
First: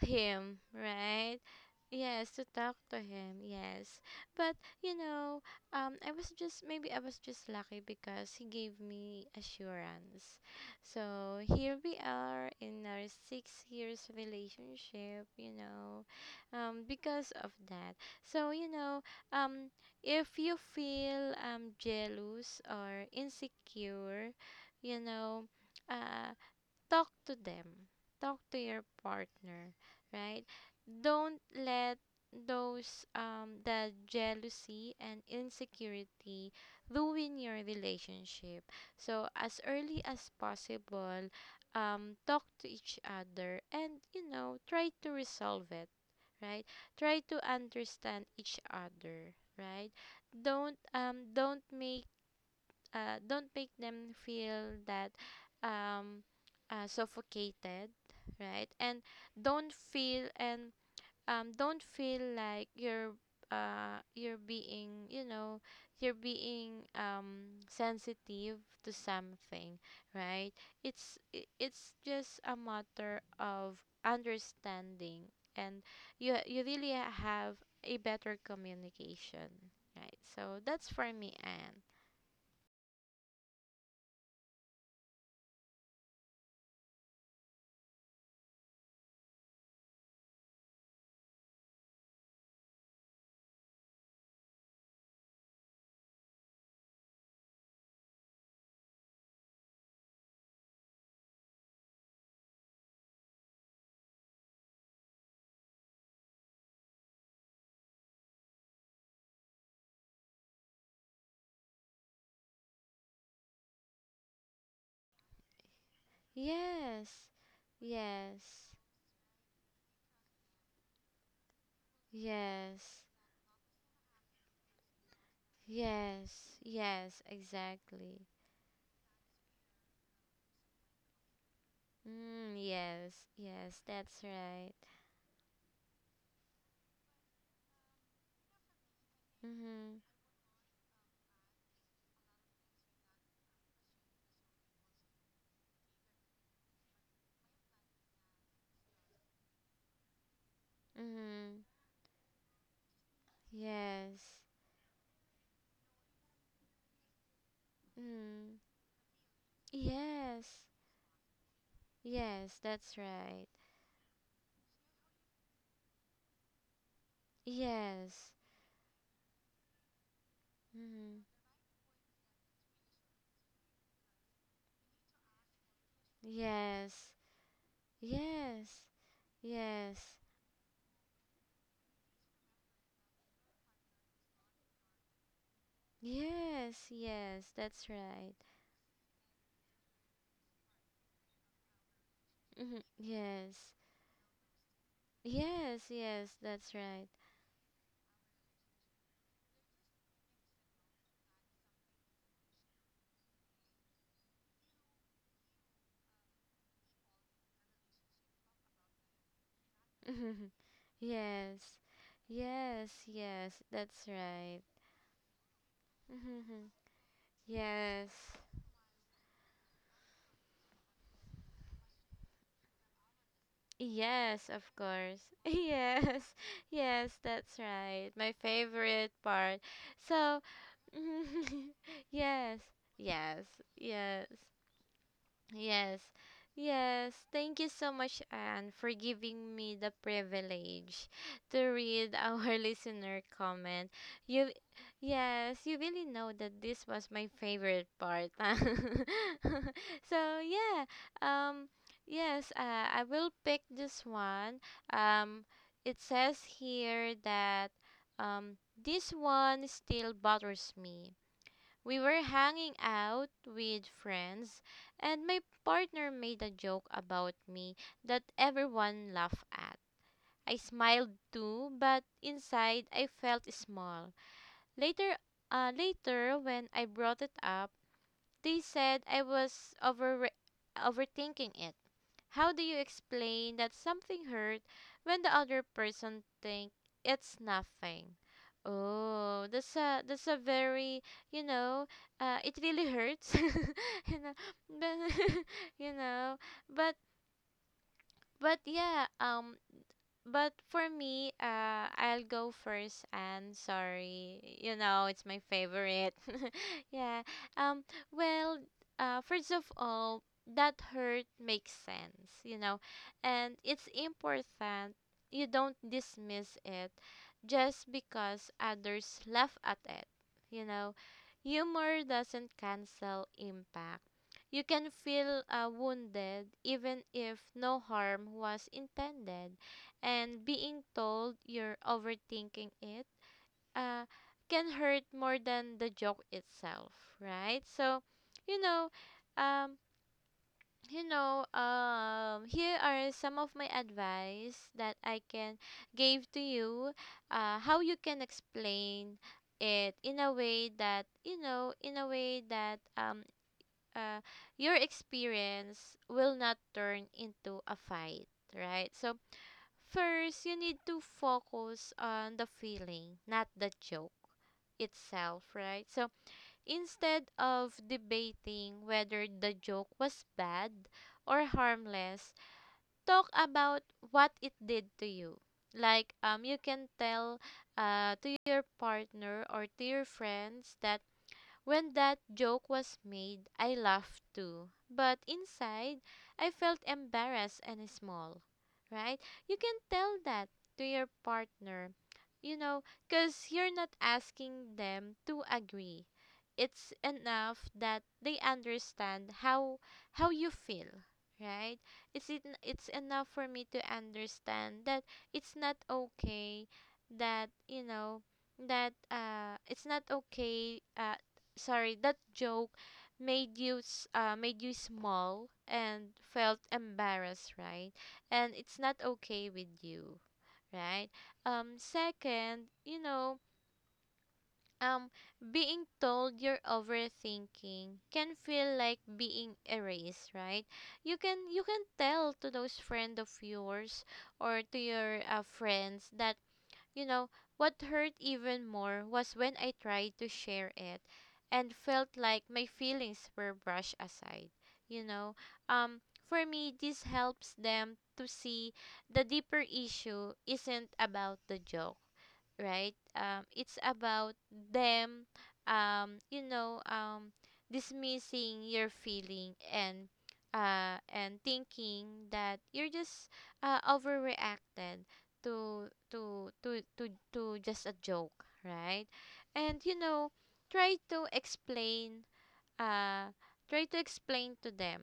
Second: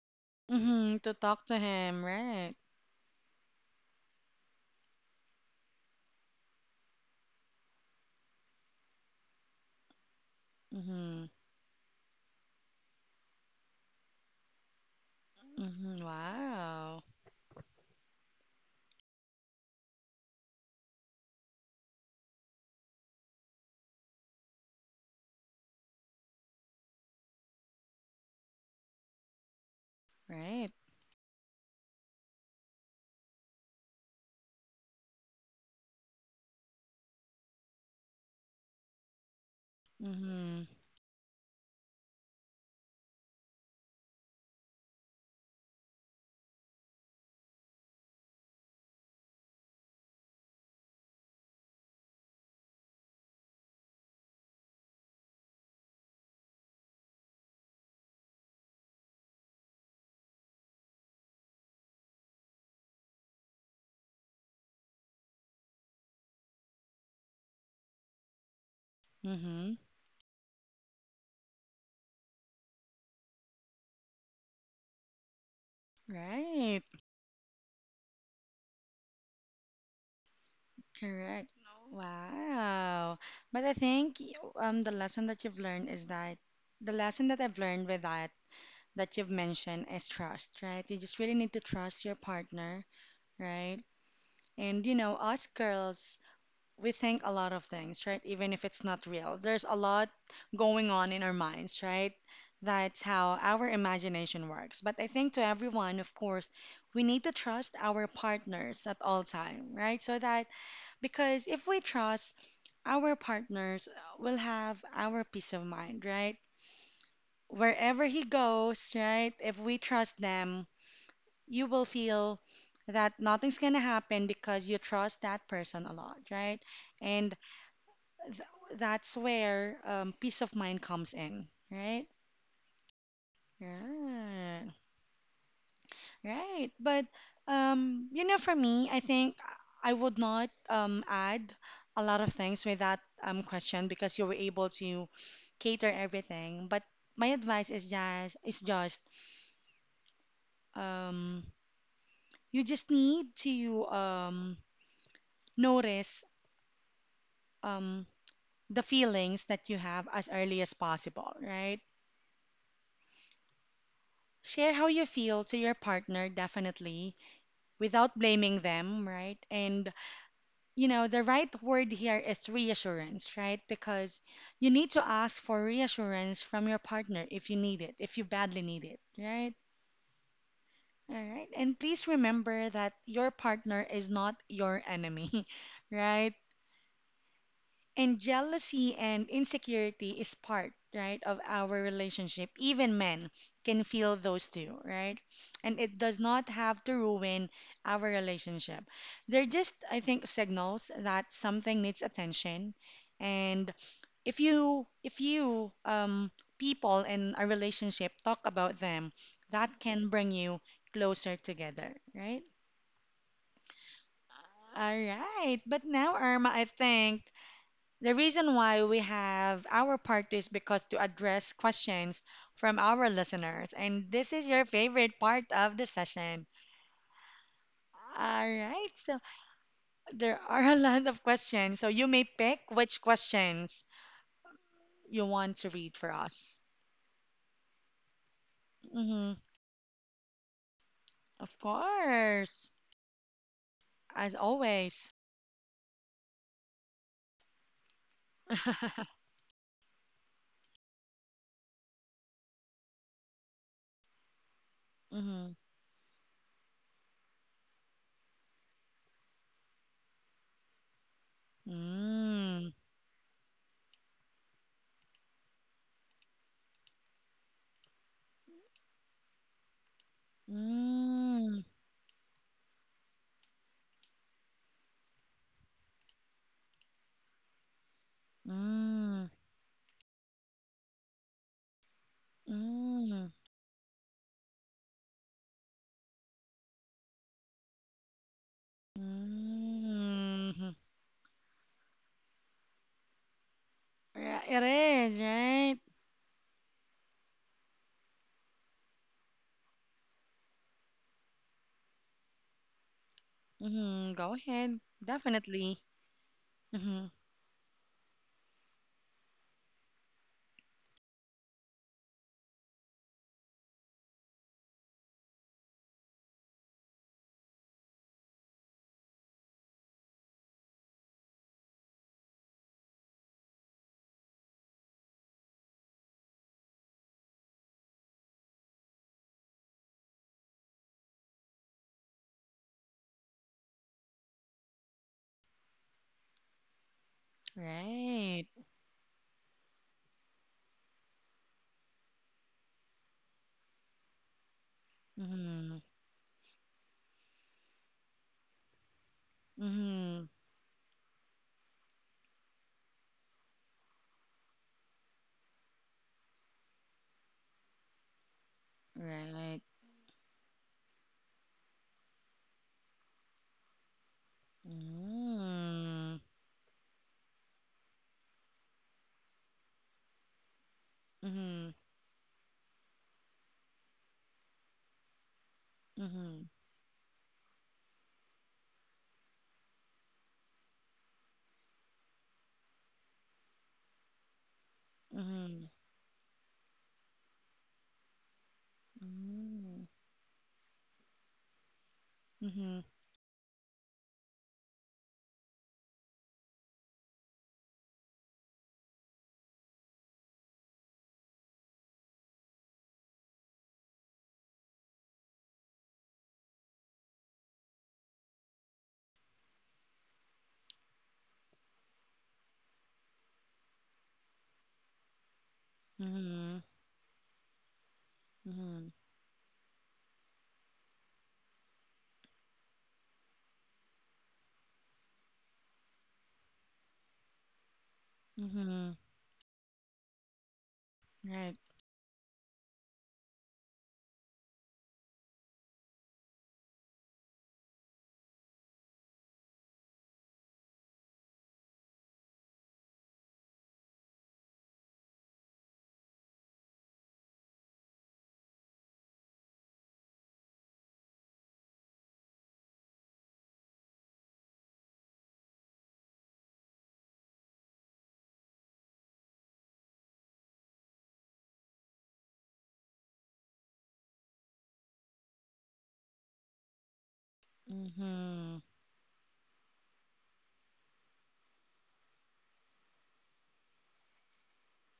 [SPEAKER 2] him,
[SPEAKER 1] Mm-hmm. To
[SPEAKER 2] right?
[SPEAKER 1] talk to him,
[SPEAKER 2] Yes, to
[SPEAKER 1] right?
[SPEAKER 2] talk to him, yes. But you know, I was just, maybe I was just lucky because he gave me assurance.
[SPEAKER 1] Mm-hmm.
[SPEAKER 2] So here we are in our 6 years relationship, you
[SPEAKER 1] Mm-hmm.
[SPEAKER 2] know,
[SPEAKER 1] Wow.
[SPEAKER 2] because of that. So, you know, um, if you feel jealous or insecure, you know, uh, talk to them, talk to your partner, right?
[SPEAKER 1] Right.
[SPEAKER 2] Don't let those the jealousy and insecurity ruin your relationship. So as early as
[SPEAKER 1] Mm-hmm.
[SPEAKER 2] possible, talk to each other and you know try to resolve it, right? Try to understand each other, right? Don't make, don't make them feel that, um, suffocated, right? And don't feel, and don't feel like you're, you're being, you know, you're being, sensitive to
[SPEAKER 1] Mm-hmm.
[SPEAKER 2] something, right? It's, it's just a matter of understanding. And you
[SPEAKER 1] Right.
[SPEAKER 2] really have a better communication, right? So that's for me,
[SPEAKER 1] Correct.
[SPEAKER 2] Anne.
[SPEAKER 1] Wow. But I think the lesson that you've learned is that the lesson that I've learned with that that you've mentioned is trust, right? You just really need to trust your partner, right? And you know, us girls, we think a lot of things, right? Even if it's not real. There's a lot going on in our minds, right? That's how our imagination works. But I think to everyone, of course, we need to trust our partners at all time, right? So that because if we trust our partners, we'll have our peace of mind, right?
[SPEAKER 2] Yes,
[SPEAKER 1] Wherever he
[SPEAKER 2] yes,
[SPEAKER 1] goes, right? If we trust them, you will feel
[SPEAKER 2] yes,
[SPEAKER 1] that nothing's gonna happen because you trust that person a lot,
[SPEAKER 2] yes,
[SPEAKER 1] right?
[SPEAKER 2] yes,
[SPEAKER 1] And
[SPEAKER 2] exactly.
[SPEAKER 1] that's where peace of mind comes in, right?
[SPEAKER 2] Mm, yes, yes, that's
[SPEAKER 1] Right.
[SPEAKER 2] right.
[SPEAKER 1] Right. But you know, for me, I think I
[SPEAKER 2] Mm-hmm,
[SPEAKER 1] would not add a lot of things with that question because you were able to cater everything. But my advice is just um,
[SPEAKER 2] mm-hmm,
[SPEAKER 1] you just need to
[SPEAKER 2] yes,
[SPEAKER 1] notice um,
[SPEAKER 2] mm,
[SPEAKER 1] the feelings that you have as
[SPEAKER 2] yes,
[SPEAKER 1] early as possible, right?
[SPEAKER 2] yes, that's right.
[SPEAKER 1] Share how you feel to your partner, definitely without
[SPEAKER 2] Yes,
[SPEAKER 1] blaming them, right? And, you know,
[SPEAKER 2] mm,
[SPEAKER 1] the right word here is reassurance, right? Because you need to ask for reassurance from your
[SPEAKER 2] yes,
[SPEAKER 1] partner if you need it, if you badly
[SPEAKER 2] yes,
[SPEAKER 1] need it, right?
[SPEAKER 2] yes,
[SPEAKER 1] All right. And please remember that your partner is not your enemy, [LAUGHS] right?
[SPEAKER 2] yes, yes, that's
[SPEAKER 1] And
[SPEAKER 2] right.
[SPEAKER 1] jealousy and insecurity is part, right, of our relationship.
[SPEAKER 2] Mm-hmm,
[SPEAKER 1] Even men
[SPEAKER 2] yes,
[SPEAKER 1] can feel those two, right? And
[SPEAKER 2] yes,
[SPEAKER 1] it does
[SPEAKER 2] yes,
[SPEAKER 1] not
[SPEAKER 2] that's
[SPEAKER 1] have to
[SPEAKER 2] right.
[SPEAKER 1] ruin our relationship. They're just, I think, signals that something needs attention. And if you people in a relationship talk about them, that can bring
[SPEAKER 2] [LAUGHS]
[SPEAKER 1] you closer
[SPEAKER 2] Yes.
[SPEAKER 1] together, right?
[SPEAKER 2] Yes, yes, that's right.
[SPEAKER 1] All right. But now, Irma, I think
[SPEAKER 2] [LAUGHS]
[SPEAKER 1] the
[SPEAKER 2] Yes.
[SPEAKER 1] reason why we have our part two is because to address questions from our listeners. And this is
[SPEAKER 2] Yes,
[SPEAKER 1] your
[SPEAKER 2] of
[SPEAKER 1] favorite
[SPEAKER 2] course. [LAUGHS]
[SPEAKER 1] part of the
[SPEAKER 2] Yes.
[SPEAKER 1] session.
[SPEAKER 2] Yes, that's right. My
[SPEAKER 1] All right.
[SPEAKER 2] favorite
[SPEAKER 1] So
[SPEAKER 2] part.
[SPEAKER 1] there
[SPEAKER 2] So,
[SPEAKER 1] are a lot of
[SPEAKER 2] [LAUGHS]
[SPEAKER 1] questions. So you may pick
[SPEAKER 2] yes.
[SPEAKER 1] which
[SPEAKER 2] Yes.
[SPEAKER 1] questions
[SPEAKER 2] Yes.
[SPEAKER 1] you want to read
[SPEAKER 2] Yes.
[SPEAKER 1] for us.
[SPEAKER 2] Yes. Thank you so much, Anne, for
[SPEAKER 1] Hmm.
[SPEAKER 2] giving me the privilege
[SPEAKER 1] Of
[SPEAKER 2] to read our [LAUGHS]
[SPEAKER 1] course.
[SPEAKER 2] listener comment.
[SPEAKER 1] As
[SPEAKER 2] You
[SPEAKER 1] always.
[SPEAKER 2] Yes, you really know that this was my favorite part.
[SPEAKER 1] [LAUGHS]
[SPEAKER 2] [LAUGHS] So yeah. Um yes, I will pick this one. Um
[SPEAKER 1] Hmm.
[SPEAKER 2] it says here that um this one still bothers me. We were
[SPEAKER 1] Mm.
[SPEAKER 2] hanging out with friends, and my partner made a joke about me that everyone laughed at. I smiled
[SPEAKER 1] Mm.
[SPEAKER 2] too, but inside I felt small. Later, when I brought it up, they said I
[SPEAKER 1] Mm.
[SPEAKER 2] was overthinking it. How do you
[SPEAKER 1] Mm.
[SPEAKER 2] explain that something hurt when the other person think it's nothing? Oh, that's a,
[SPEAKER 1] Mm.
[SPEAKER 2] very, you know, it really hurts, [LAUGHS] you know,
[SPEAKER 1] Right, it
[SPEAKER 2] but
[SPEAKER 1] is,
[SPEAKER 2] [LAUGHS]
[SPEAKER 1] right?
[SPEAKER 2] you know, but but yeah, but for me, I'll go first. And
[SPEAKER 1] Mm-hmm. Go
[SPEAKER 2] sorry, you
[SPEAKER 1] ahead.
[SPEAKER 2] know, it's my
[SPEAKER 1] Definitely.
[SPEAKER 2] favorite. [LAUGHS]
[SPEAKER 1] Mm-hmm.
[SPEAKER 2] Yeah. Um. Well, first of all, that hurt makes sense, you know, and it's important. You don't dismiss it just because others laugh at it. You know, humor doesn't cancel impact. You can feel, wounded, even if no harm was intended, and being told you're overthinking it, uh, can hurt more than the joke itself, right? So,
[SPEAKER 1] Right.
[SPEAKER 2] you know, um, you know, here are some of my advice that I can
[SPEAKER 1] Mm-hmm.
[SPEAKER 2] give to you. How you can explain it in
[SPEAKER 1] Mm-hmm.
[SPEAKER 2] a way that, you know, in a way that, uh, your experience will not turn into a fight, right? So
[SPEAKER 1] Right.
[SPEAKER 2] first, you need to focus on the feeling, not the joke itself, right? So
[SPEAKER 1] Mm-hmm.
[SPEAKER 2] instead of debating whether the joke was bad or
[SPEAKER 1] Mm-hmm.
[SPEAKER 2] harmless, talk about what it did to you. Like,
[SPEAKER 1] Mm-hmm.
[SPEAKER 2] you can tell, to your partner or to your friends that when that joke was made, I laughed too, but
[SPEAKER 1] Mm-hmm.
[SPEAKER 2] inside I felt embarrassed and small, right? You can tell that to your partner, you know,
[SPEAKER 1] Mm-hmm.
[SPEAKER 2] because you're not asking them to agree. It's enough that they understand how, you feel, right? It's, it's enough for me to understand that it's not okay, that you know that, it's not okay, sorry that joke made you, made you small and felt
[SPEAKER 1] Mm-hmm.
[SPEAKER 2] embarrassed, right? And it's
[SPEAKER 1] Mm-hmm.
[SPEAKER 2] not okay with you, right? Second, you know, um being told you're overthinking can feel
[SPEAKER 1] Mm-hmm.
[SPEAKER 2] like being erased, right? You can,
[SPEAKER 1] Right.
[SPEAKER 2] you can tell to those friend of yours or to your, friends that, you know, what hurt even more was when I tried to share it and felt like my feelings were brushed aside. You know, um, for me, this helps them to see the deeper issue isn't about the joke, right? It's about them, um, you know, um, dismissing your feeling, and, and thinking that you're just, overreacted to, just a joke,
[SPEAKER 1] Mm-hmm.
[SPEAKER 2] right? And you know, try to explain, uh, to them,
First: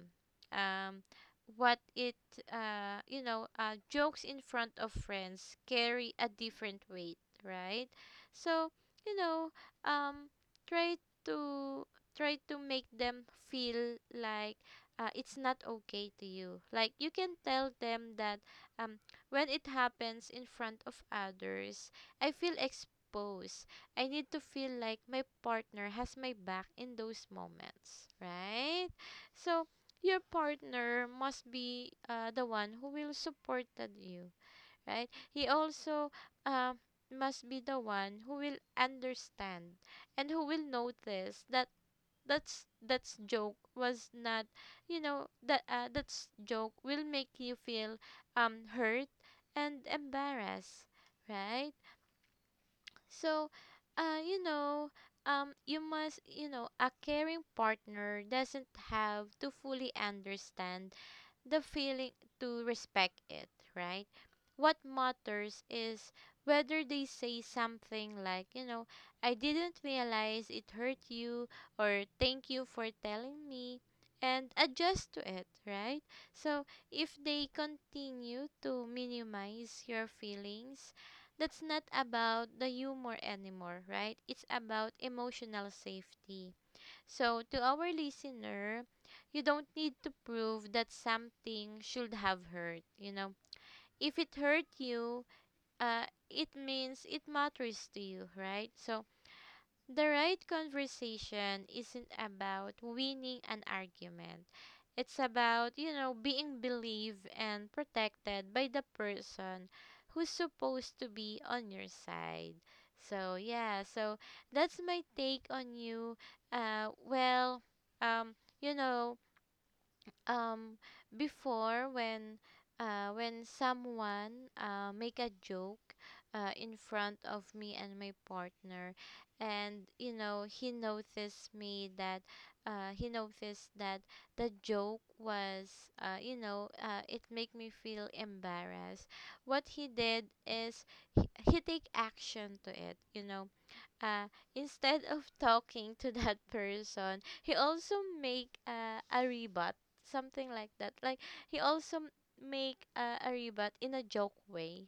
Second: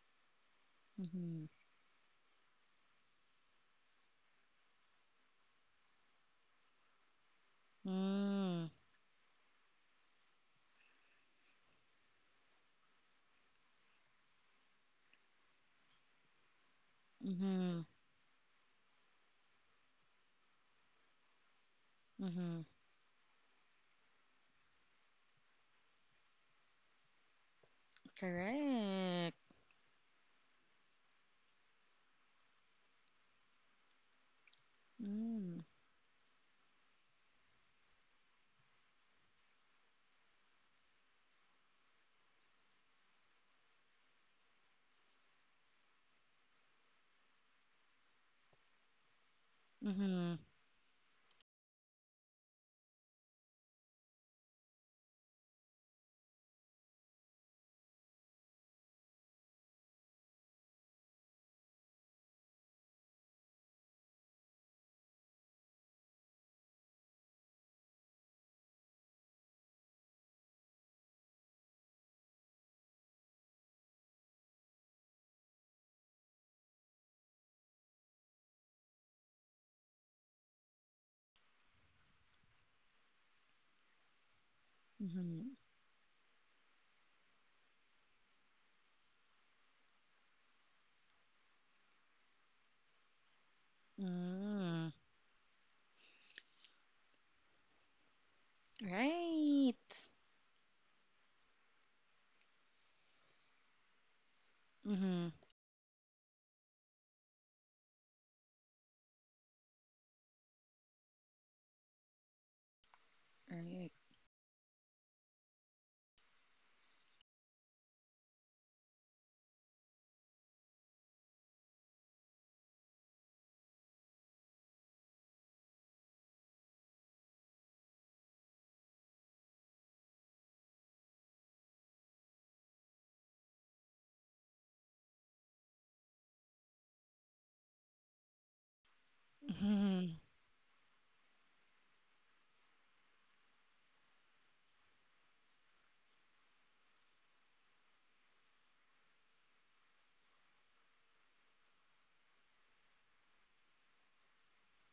[SPEAKER 2] um,
[SPEAKER 1] Mm-hmm.
[SPEAKER 2] what it, jokes in front of friends carry a different weight, right?
[SPEAKER 1] Mm-hmm.
[SPEAKER 2] So, you know, um, try to try to make them feel like, it's not okay to you. Like, you can tell
[SPEAKER 1] Mm-hmm.
[SPEAKER 2] them that, um, when it happens in front of others, I feel
[SPEAKER 1] Mm-hmm.
[SPEAKER 2] exposed. I need to feel like my partner has my back in those moments, right?
[SPEAKER 1] Correct.
[SPEAKER 2] So your partner must be, the one who will support you, right? He
[SPEAKER 1] Mm-hmm.
[SPEAKER 2] also, uh, must be the one who will understand and who will notice that that's joke was not, you know, that, that's joke will make you feel, hurt and
[SPEAKER 1] Mm-hmm.
[SPEAKER 2] embarrassed, right? So, you know, you must, you know, a caring partner doesn't have to fully understand the feeling to respect it, right? What matters is whether they say something like, you know, "I didn't realize it hurt you," or "Thank you for telling me," and adjust to it, right? So if they continue to minimize your feelings, that's not about the humor anymore, right? It's about
[SPEAKER 1] Mm-hmm.
[SPEAKER 2] emotional safety. So, to our listener, you don't need to prove that something should have hurt, you know. If it hurt
[SPEAKER 1] Mm-hmm.
[SPEAKER 2] you, it means it matters to you, right? So,
[SPEAKER 1] Right.
[SPEAKER 2] the right conversation isn't about winning an argument. It's
[SPEAKER 1] Mm-hmm.
[SPEAKER 2] about, being believed and protected by the person who's supposed to be on your side. So, yeah,
[SPEAKER 1] Right.
[SPEAKER 2] so that's my take on you. Well, um, you know, um before when someone make a joke in front of me and my partner, and he noticed that the joke was, it make me feel embarrassed. What he
[SPEAKER 1] Mm-hmm.
[SPEAKER 2] did is, he take action to it. uh, instead of talking to [LAUGHS] that person, he also make a rebut, something like that. Like he also make a rebut in a joke way,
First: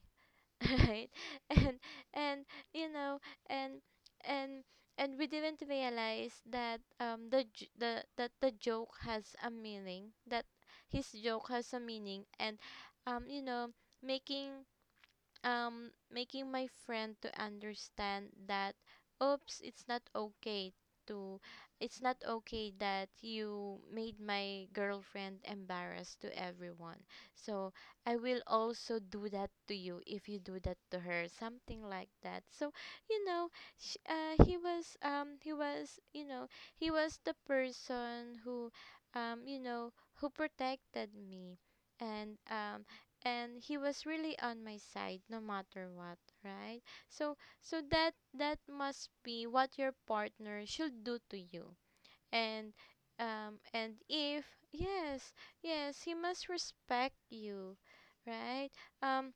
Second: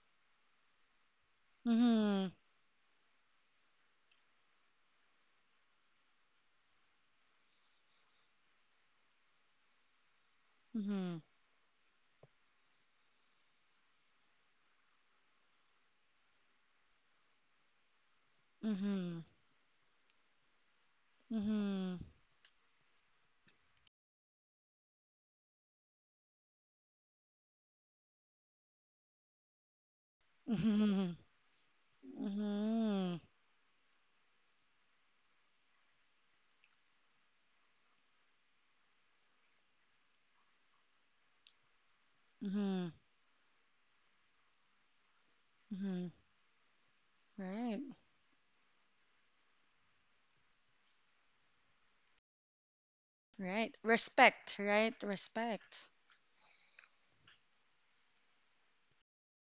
[SPEAKER 2] [LAUGHS] right? And
[SPEAKER 1] Mm-hmm.
[SPEAKER 2] and you know and and and we didn't realize that the joke has a meaning, that his
[SPEAKER 1] Mm-hmm.
[SPEAKER 2] joke has a meaning, and um you know making making my friend to understand that,
[SPEAKER 1] Mm-hmm.
[SPEAKER 2] oops, to
[SPEAKER 1] Mm-hmm.
[SPEAKER 2] it's not okay that you made my girlfriend embarrassed to everyone, so I will also do that to you if you do that to
[SPEAKER 1] Mm-hmm.
[SPEAKER 2] her, something like that. So,
[SPEAKER 1] Mm-hmm.
[SPEAKER 2] you know he was you know he was the person who, um you know who protected me, and um
[SPEAKER 1] Mm-hmm.
[SPEAKER 2] and he was really on my side no matter
[SPEAKER 1] Mm-hmm.
[SPEAKER 2] what, right? so
[SPEAKER 1] Right.
[SPEAKER 2] so that that must be what your partner should do to you. And,
[SPEAKER 1] Right.
[SPEAKER 2] and if,
[SPEAKER 1] Respect, right?
[SPEAKER 2] yes,
[SPEAKER 1] Respect.
[SPEAKER 2] yes, he must respect you, right? um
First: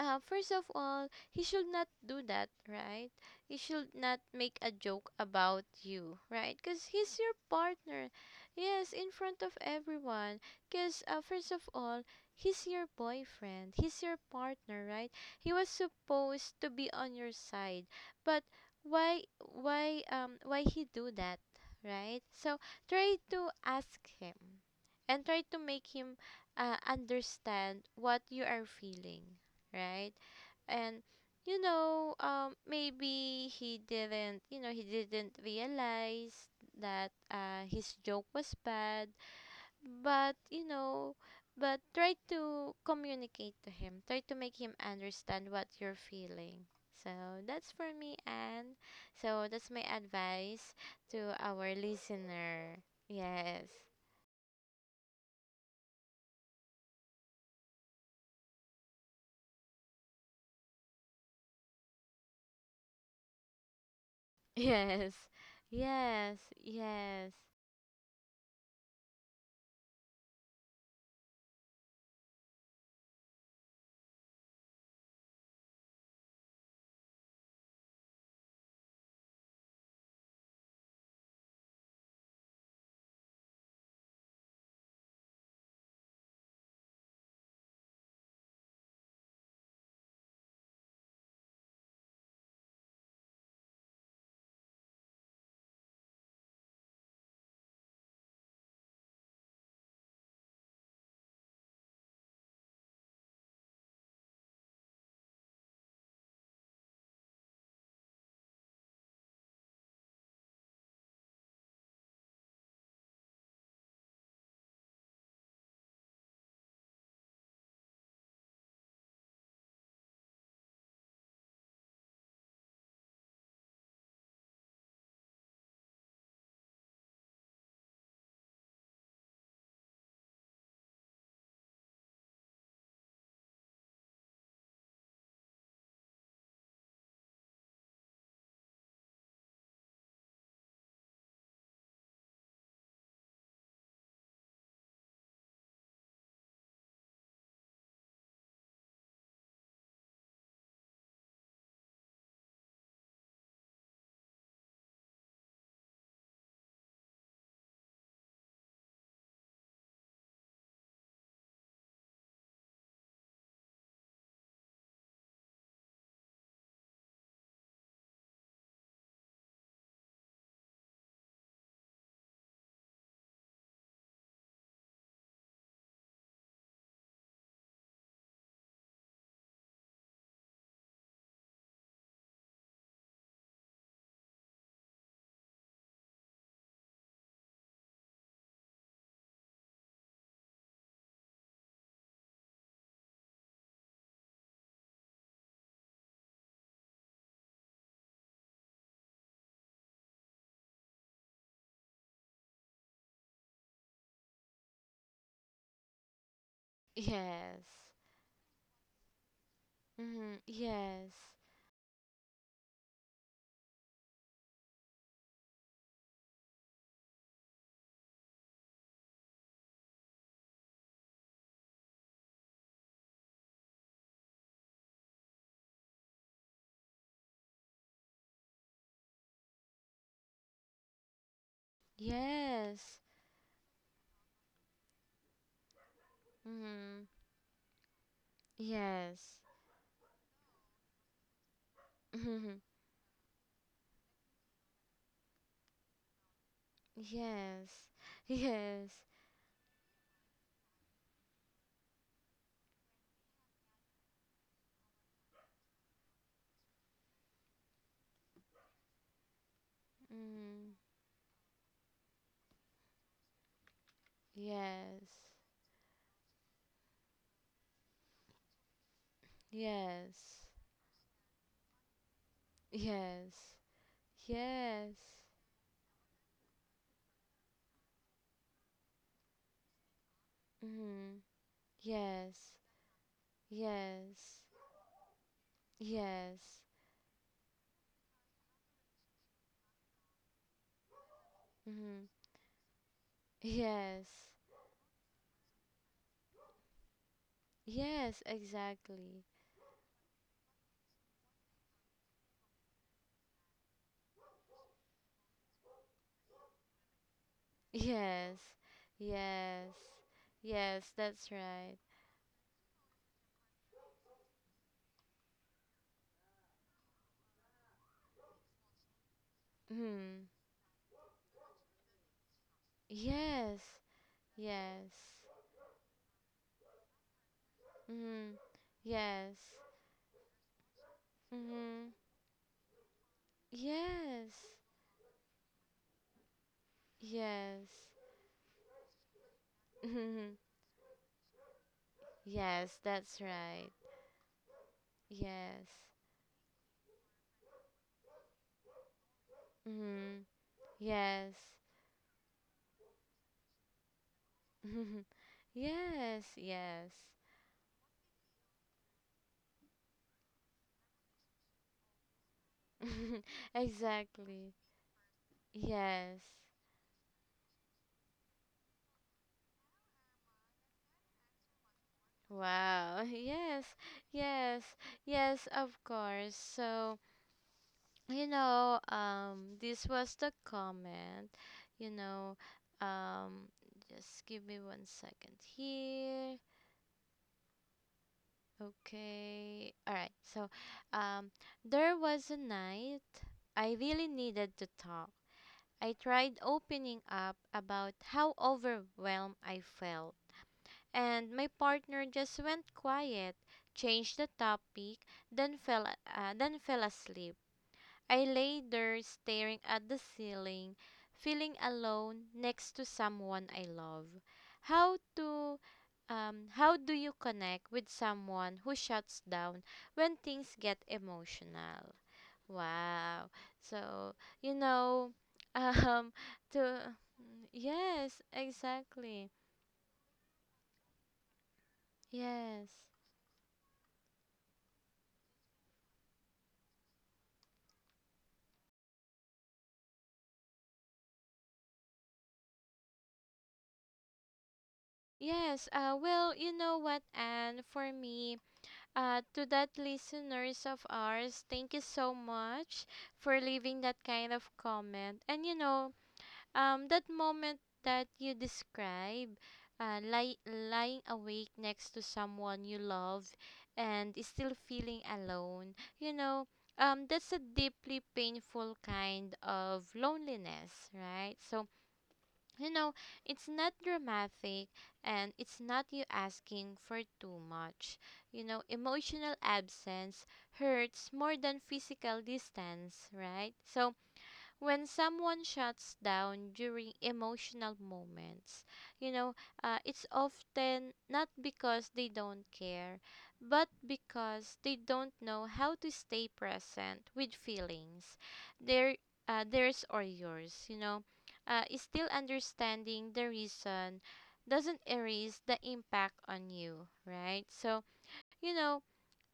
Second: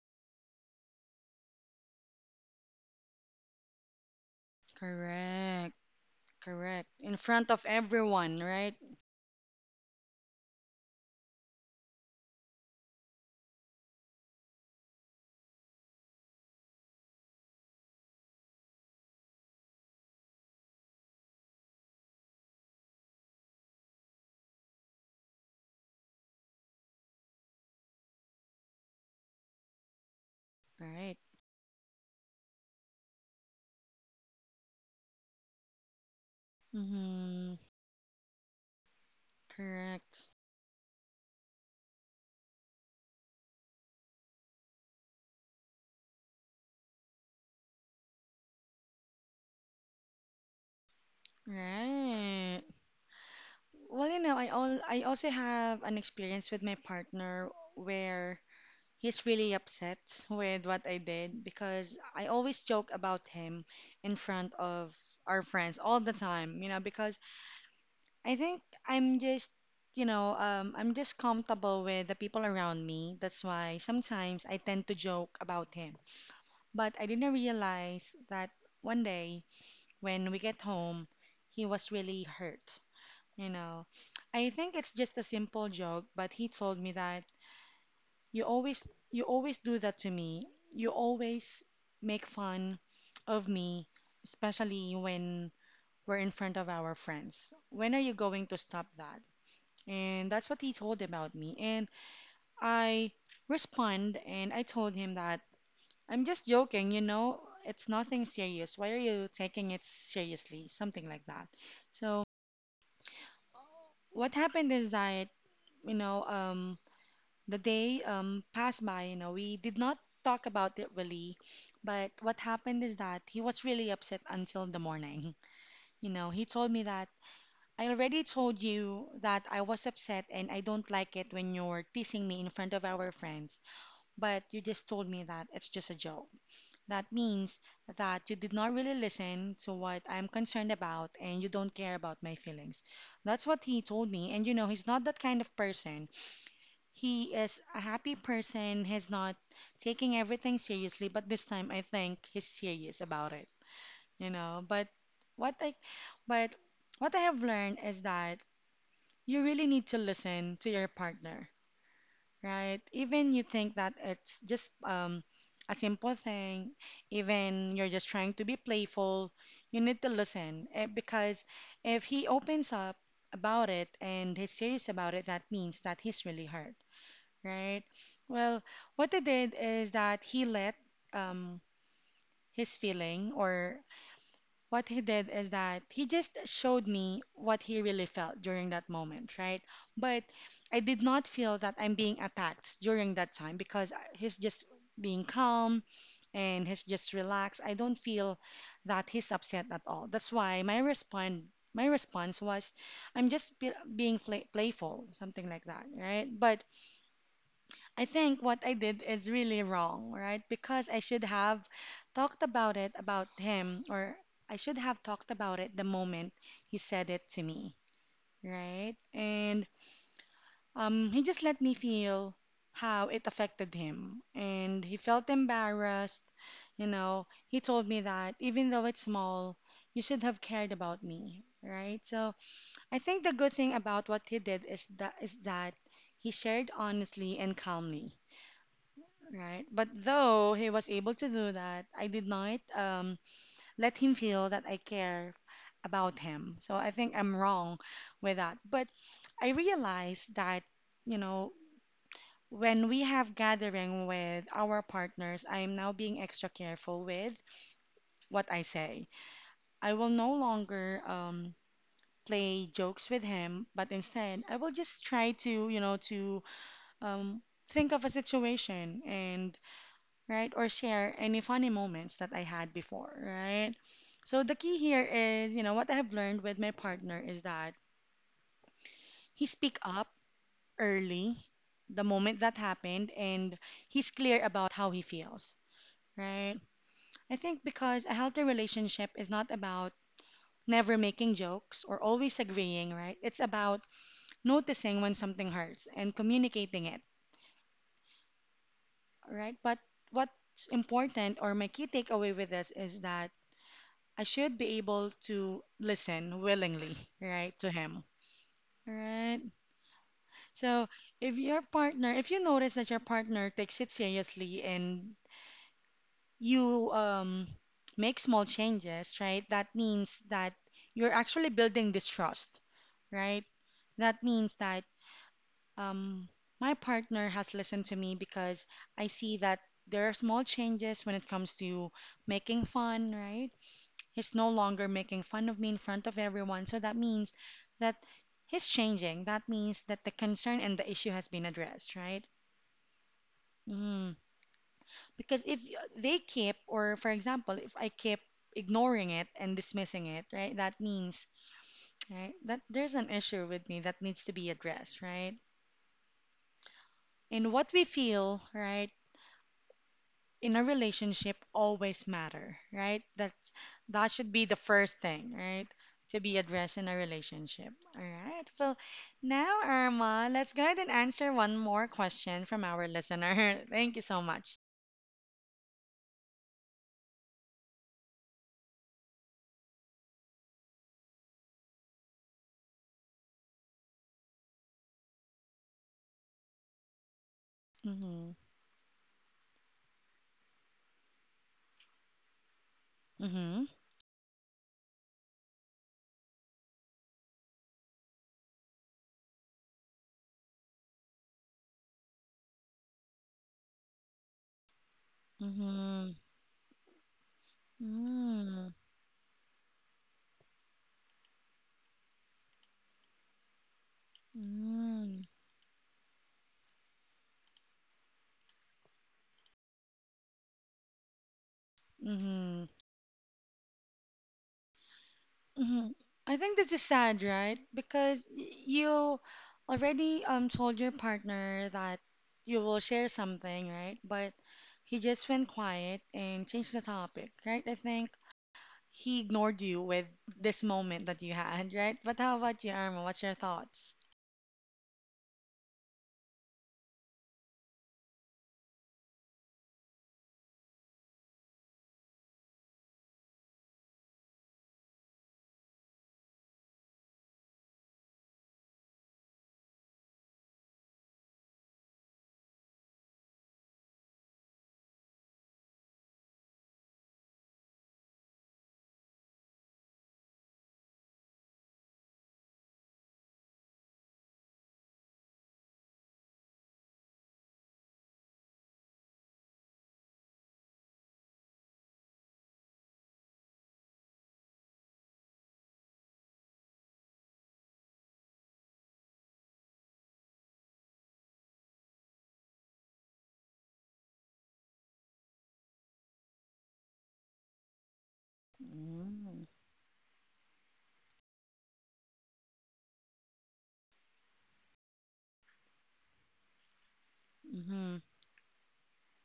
[SPEAKER 2] First of all, he should not do that, right? He should not make a joke about
[SPEAKER 1] Correct.
[SPEAKER 2] you, right? Because
[SPEAKER 1] Correct. In
[SPEAKER 2] he's your
[SPEAKER 1] front of
[SPEAKER 2] partner.
[SPEAKER 1] everyone, right?
[SPEAKER 2] Yes, in front of everyone. Because, first of all, he's your boyfriend. He's your partner, right? He was supposed to be on your side. But why he do that, right? So try to ask him and try to make him understand what you are feeling, right? And,
[SPEAKER 1] Right.
[SPEAKER 2] maybe he didn't realize that,
[SPEAKER 1] Mm-hmm.
[SPEAKER 2] his joke was bad,
[SPEAKER 1] Correct.
[SPEAKER 2] but, but try to communicate to him, try to make him understand what you're feeling. So that's for me, Anne. So that's my advice to our
[SPEAKER 1] Right.
[SPEAKER 2] listener. Yes,
[SPEAKER 1] Well, you know, I also have an experience with my partner where he's really upset with what I did because I always joke about him in front
[SPEAKER 2] [LAUGHS]
[SPEAKER 1] of
[SPEAKER 2] yes,
[SPEAKER 1] our friends all the
[SPEAKER 2] yes,
[SPEAKER 1] time, you know, because
[SPEAKER 2] yes,
[SPEAKER 1] I think I'm just, you know, I'm just comfortable with the people around me. That's why sometimes I tend to joke about him. But I didn't realize that one day when we get home, he was really hurt, you know. I think it's just a simple joke, but he told me that you always do that to me. You always make fun of me, especially when we're in front of our friends. When are you going to stop that? And that's what he told about me. And I respond and I told him that I'm just joking, you know, it's nothing serious. Why are you taking it seriously? Something like that. So what happened is that, you know, the day passed by, you know, we did not talk about it really, but what happened is that he was really upset until the morning. [LAUGHS] You know, he told me that I already told you that I was upset and I don't like it when you're teasing me in front of our friends, but you just told me that it's just a joke. That means that you did not really listen to what I'm concerned about and you don't care about my feelings. That's what he told me. And you know, he's not that kind of person. He is a happy person. He's not taking everything seriously, but this time I think he's serious about it, you know. But what I but what I have learned is that you really need to listen to your partner, right? Even you think that it's just a simple thing, even you're just trying to be playful, you need to listen because if he opens up about it and he's serious about it, that means that he's really hurt. Right. Well, what he did is that he let um his feeling or what he did is that he just showed me what he really felt during that moment, right? But I did not feel that I'm being attacked during that time because he's just being calm and he's just relaxed. I don't feel that he's upset at all. That's why my response was I'm just being playful, something like that, right? But
[SPEAKER 2] yes.
[SPEAKER 1] I think what I did is really wrong,
[SPEAKER 2] Mm-hmm.
[SPEAKER 1] right? Because I
[SPEAKER 2] Yes.
[SPEAKER 1] should have talked about it about him, or I should have talked about it the moment he said it to me, right? And he just let me feel how it affected him, and he felt embarrassed. You know, he told me that even though it's small, you should have cared about me, right? So I
[SPEAKER 2] Yes.
[SPEAKER 1] think the good thing about what he did is that he shared
[SPEAKER 2] Mm-hmm.
[SPEAKER 1] honestly and calmly.
[SPEAKER 2] Yes.
[SPEAKER 1] Right. But though he was able to do that, I
[SPEAKER 2] [LAUGHS]
[SPEAKER 1] did not
[SPEAKER 2] Hmm.
[SPEAKER 1] let him feel that I care about him. So I think I'm wrong
[SPEAKER 2] Yes.
[SPEAKER 1] with that. But
[SPEAKER 2] Yes.
[SPEAKER 1] I realized that, you know, when we have gathering with our partners, I am now being extra careful with what I say. I will no
[SPEAKER 2] Mm-hmm.
[SPEAKER 1] longer play jokes with him, but instead I will just
[SPEAKER 2] Yes.
[SPEAKER 1] try to, you know, to um, think of a situation and
[SPEAKER 2] Yes.
[SPEAKER 1] right? Or share any funny moments that I had before,
[SPEAKER 2] Yes.
[SPEAKER 1] right? So the key
[SPEAKER 2] Yes.
[SPEAKER 1] here is, you know, what I have learned with my partner is that he speak up
[SPEAKER 2] Mm-hmm.
[SPEAKER 1] early the moment
[SPEAKER 2] Yes.
[SPEAKER 1] that happened and he's
[SPEAKER 2] Yes.
[SPEAKER 1] clear about how he feels, right?
[SPEAKER 2] Yes.
[SPEAKER 1] I think because a healthy relationship is not about never making jokes
[SPEAKER 2] Mm-hmm.
[SPEAKER 1] or always agreeing, right? It's about
[SPEAKER 2] Yes.
[SPEAKER 1] noticing when something hurts and communicating it,
[SPEAKER 2] Yes, exactly.
[SPEAKER 1] right? But what's important or my key takeaway with this is that I should be able to listen willingly, right, to him.
[SPEAKER 2] Yes.
[SPEAKER 1] Right.
[SPEAKER 2] Yes. Yes,
[SPEAKER 1] So
[SPEAKER 2] that's
[SPEAKER 1] if your
[SPEAKER 2] right.
[SPEAKER 1] partner, if you notice that your partner takes it seriously and you make small changes, right, that
[SPEAKER 2] Mm.
[SPEAKER 1] means that you're actually building this trust, right?
[SPEAKER 2] Yes.
[SPEAKER 1] That means that
[SPEAKER 2] Yes.
[SPEAKER 1] um, my partner has listened to me
[SPEAKER 2] Mm.
[SPEAKER 1] because I see
[SPEAKER 2] Yes.
[SPEAKER 1] that there are small changes when it comes
[SPEAKER 2] Mm-hmm.
[SPEAKER 1] to making fun, right? He's
[SPEAKER 2] Yes.
[SPEAKER 1] no longer making fun of me in front of everyone. So that means
[SPEAKER 2] Yes.
[SPEAKER 1] that he's changing. That means that the
[SPEAKER 2] Mm-hmm.
[SPEAKER 1] concern and the issue has been addressed, right?
[SPEAKER 2] Yes, that's right.
[SPEAKER 1] Mm. Because if
[SPEAKER 2] Yes.
[SPEAKER 1] they keep, or for example, if I keep ignoring it and dismissing
[SPEAKER 2] Mm-hmm.
[SPEAKER 1] it, right, that means,
[SPEAKER 2] Yes.
[SPEAKER 1] right, that there's an issue with me that needs to be
[SPEAKER 2] Mm-hmm.
[SPEAKER 1] addressed, right?
[SPEAKER 2] Yes. Yes.
[SPEAKER 1] And what we feel, right, in a relationship always matter, right?
[SPEAKER 2] [LAUGHS]
[SPEAKER 1] That should be
[SPEAKER 2] Exactly.
[SPEAKER 1] the first thing, right?
[SPEAKER 2] Yes.
[SPEAKER 1] To be addressed in a relationship. All right. Well, now Irma, let's go ahead and answer one more question from our
[SPEAKER 2] Wow. [LAUGHS]
[SPEAKER 1] listener. [LAUGHS]
[SPEAKER 2] Yes.
[SPEAKER 1] Thank you so much.
[SPEAKER 2] Yes. Yes, of course. So, this was the comment. you know, um just give me one second here.
[SPEAKER 1] Mm-hmm.
[SPEAKER 2] Okay. All right. So, um, there was a night
[SPEAKER 1] Mm-hmm.
[SPEAKER 2] I really needed to talk. I tried opening up about how overwhelmed I felt, and my partner just went quiet, changed the topic, then fell
[SPEAKER 1] Mm-hmm.
[SPEAKER 2] uh, then fell asleep. I lay
[SPEAKER 1] Mm-hmm.
[SPEAKER 2] there staring at the ceiling, feeling alone next to someone I love. How to how do you connect with someone who shuts down when things get emotional?
[SPEAKER 1] Mm-hmm.
[SPEAKER 2] Wow. So, you know, [LAUGHS]
[SPEAKER 1] hmm
[SPEAKER 2] um,
[SPEAKER 1] I think this is
[SPEAKER 2] to,
[SPEAKER 1] sad, right?
[SPEAKER 2] yes,
[SPEAKER 1] Because you
[SPEAKER 2] exactly.
[SPEAKER 1] already told your partner that you
[SPEAKER 2] Yes.
[SPEAKER 1] will share something, right? But he just went quiet and changed the topic, right? I think he ignored you with this moment that you had, [LAUGHS] right? But how about you, Arma? What's your thoughts?
[SPEAKER 2] Yes, well, you know what, Anne, for me, to that listeners of ours, thank you so much for leaving that kind of comment. And, that moment that you describe, lying awake next to someone you love and is still feeling alone. That's a deeply painful kind of loneliness, right? So, you know it's not dramatic, and it's not you asking for too much. Emotional absence hurts more than physical distance, right? So, when someone shuts down during emotional moments, you know, it's often not because they don't care, but because they don't know how to stay present with feelings, their,
[SPEAKER 1] Mm-hmm.
[SPEAKER 2] theirs or yours. Is still understanding the reason doesn't erase the impact on you, right? So,
[SPEAKER 1] Mm-hmm.
[SPEAKER 2] you know,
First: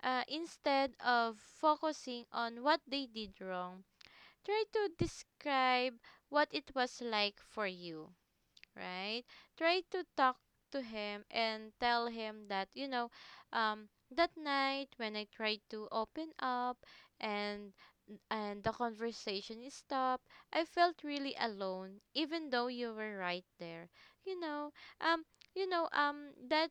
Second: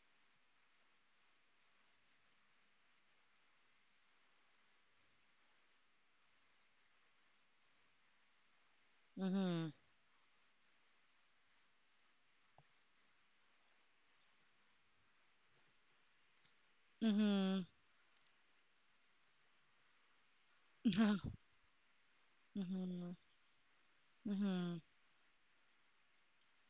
[SPEAKER 2] instead of focusing on what they did wrong, try to describe what it was like for you, right? Try to talk to him and tell him that, um, that night when I tried to open up,
[SPEAKER 1] Mm-hmm.
[SPEAKER 2] and and the conversation is stopped, I felt really
[SPEAKER 1] [LAUGHS]
[SPEAKER 2] alone, even though you
[SPEAKER 1] Mm-hmm.
[SPEAKER 2] were right there. You know, um, you know, um, that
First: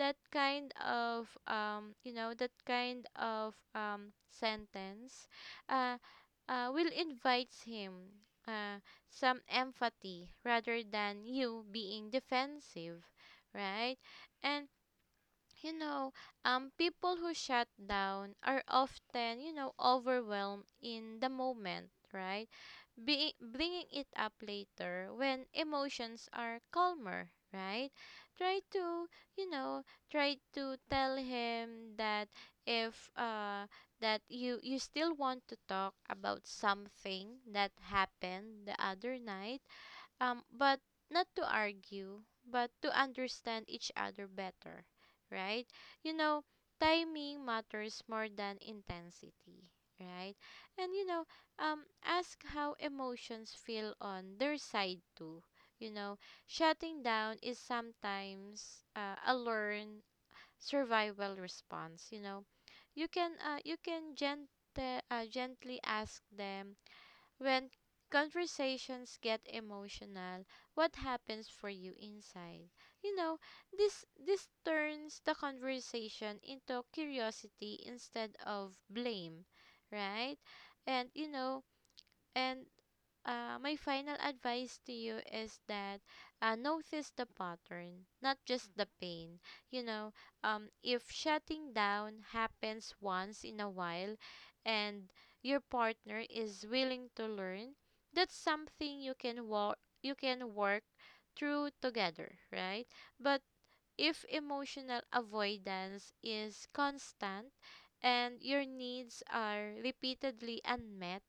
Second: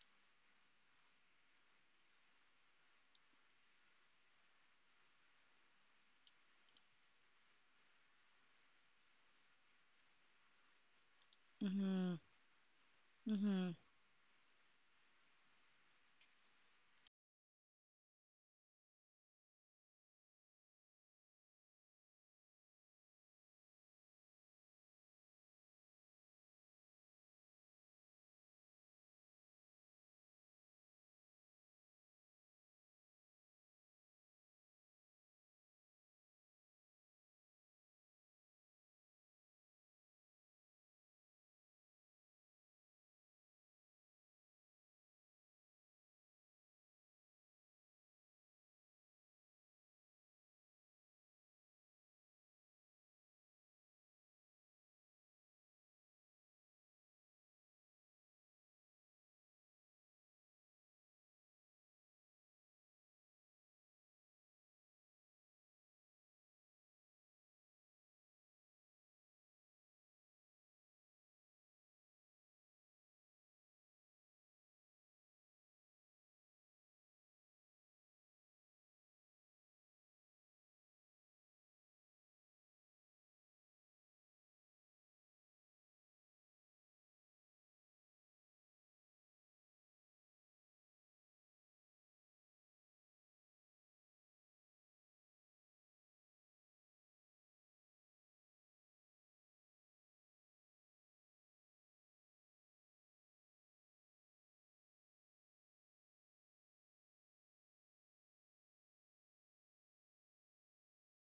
[SPEAKER 2] that kind of, sentence, uh, will invites him. Uh, some empathy rather than you
[SPEAKER 1] Mm-hmm.
[SPEAKER 2] being
[SPEAKER 1] Mm-hmm.
[SPEAKER 2] defensive,
[SPEAKER 1] Mm-hmm.
[SPEAKER 2] right? And, you know, people who shut down are often, overwhelmed in the moment, right? Bringing it up later when emotions are calmer, right? Try to, you know, try to tell him that, if that you still want to talk about something that happened the other night, but not to argue, but to understand each other better, right? You know, Timing matters more than intensity, right? And, ask how emotions feel on their side too. You know, Shutting down is sometimes a learned survival response. You can gently ask them, when conversations get emotional, what happens for you inside? You know, this turns the conversation into curiosity instead of blame, right? And, and my final advice to you is that, notice the pattern, not just the pain. You know, if shutting down happens once in a while and your partner is willing to learn, that's something you can work through together, right? But if emotional avoidance is constant and your needs are repeatedly unmet,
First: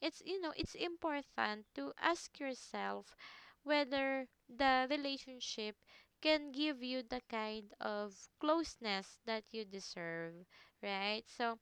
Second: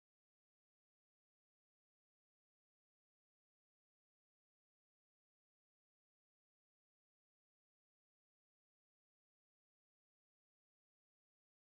[SPEAKER 2] it's important to ask yourself whether the relationship can give you the kind of closeness that you deserve, right? So,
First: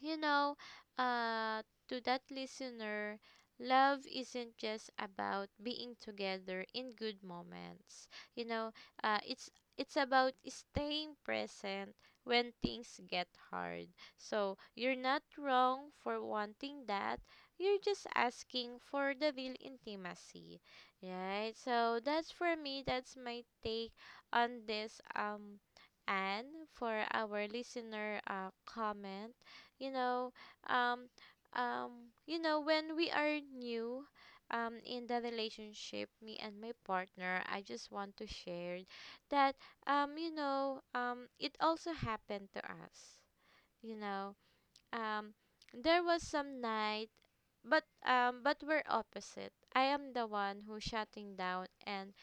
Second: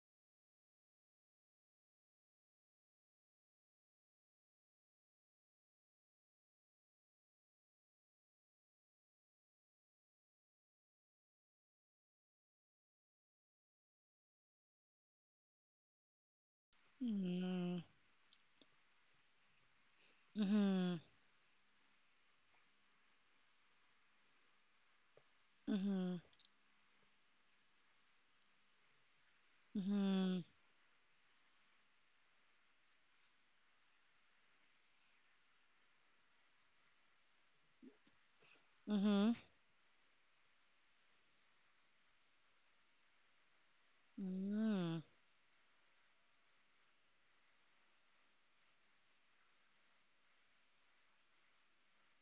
[SPEAKER 2] you know, uh, to that listener, love isn't just about being together in good moments. You know, uh, it's it's about staying present when things get hard. So you're not wrong for wanting that. You're
[SPEAKER 1] Mm-hmm.
[SPEAKER 2] just asking for the real intimacy,
[SPEAKER 1] Mm-hmm.
[SPEAKER 2] right? So that's for me. That's my take on this.
[SPEAKER 1] Mm-hmm.
[SPEAKER 2] And for our listener, comment, you know
[SPEAKER 1] Mm-hmm.
[SPEAKER 2] um when we are new, in the relationship, me and my partner, I just want to share
[SPEAKER 1] Mm-hmm. [LAUGHS]
[SPEAKER 2] that, it also happened to us. you know
[SPEAKER 1] Mm.
[SPEAKER 2] um there was some night, but we're opposite. I am the one who shutting down and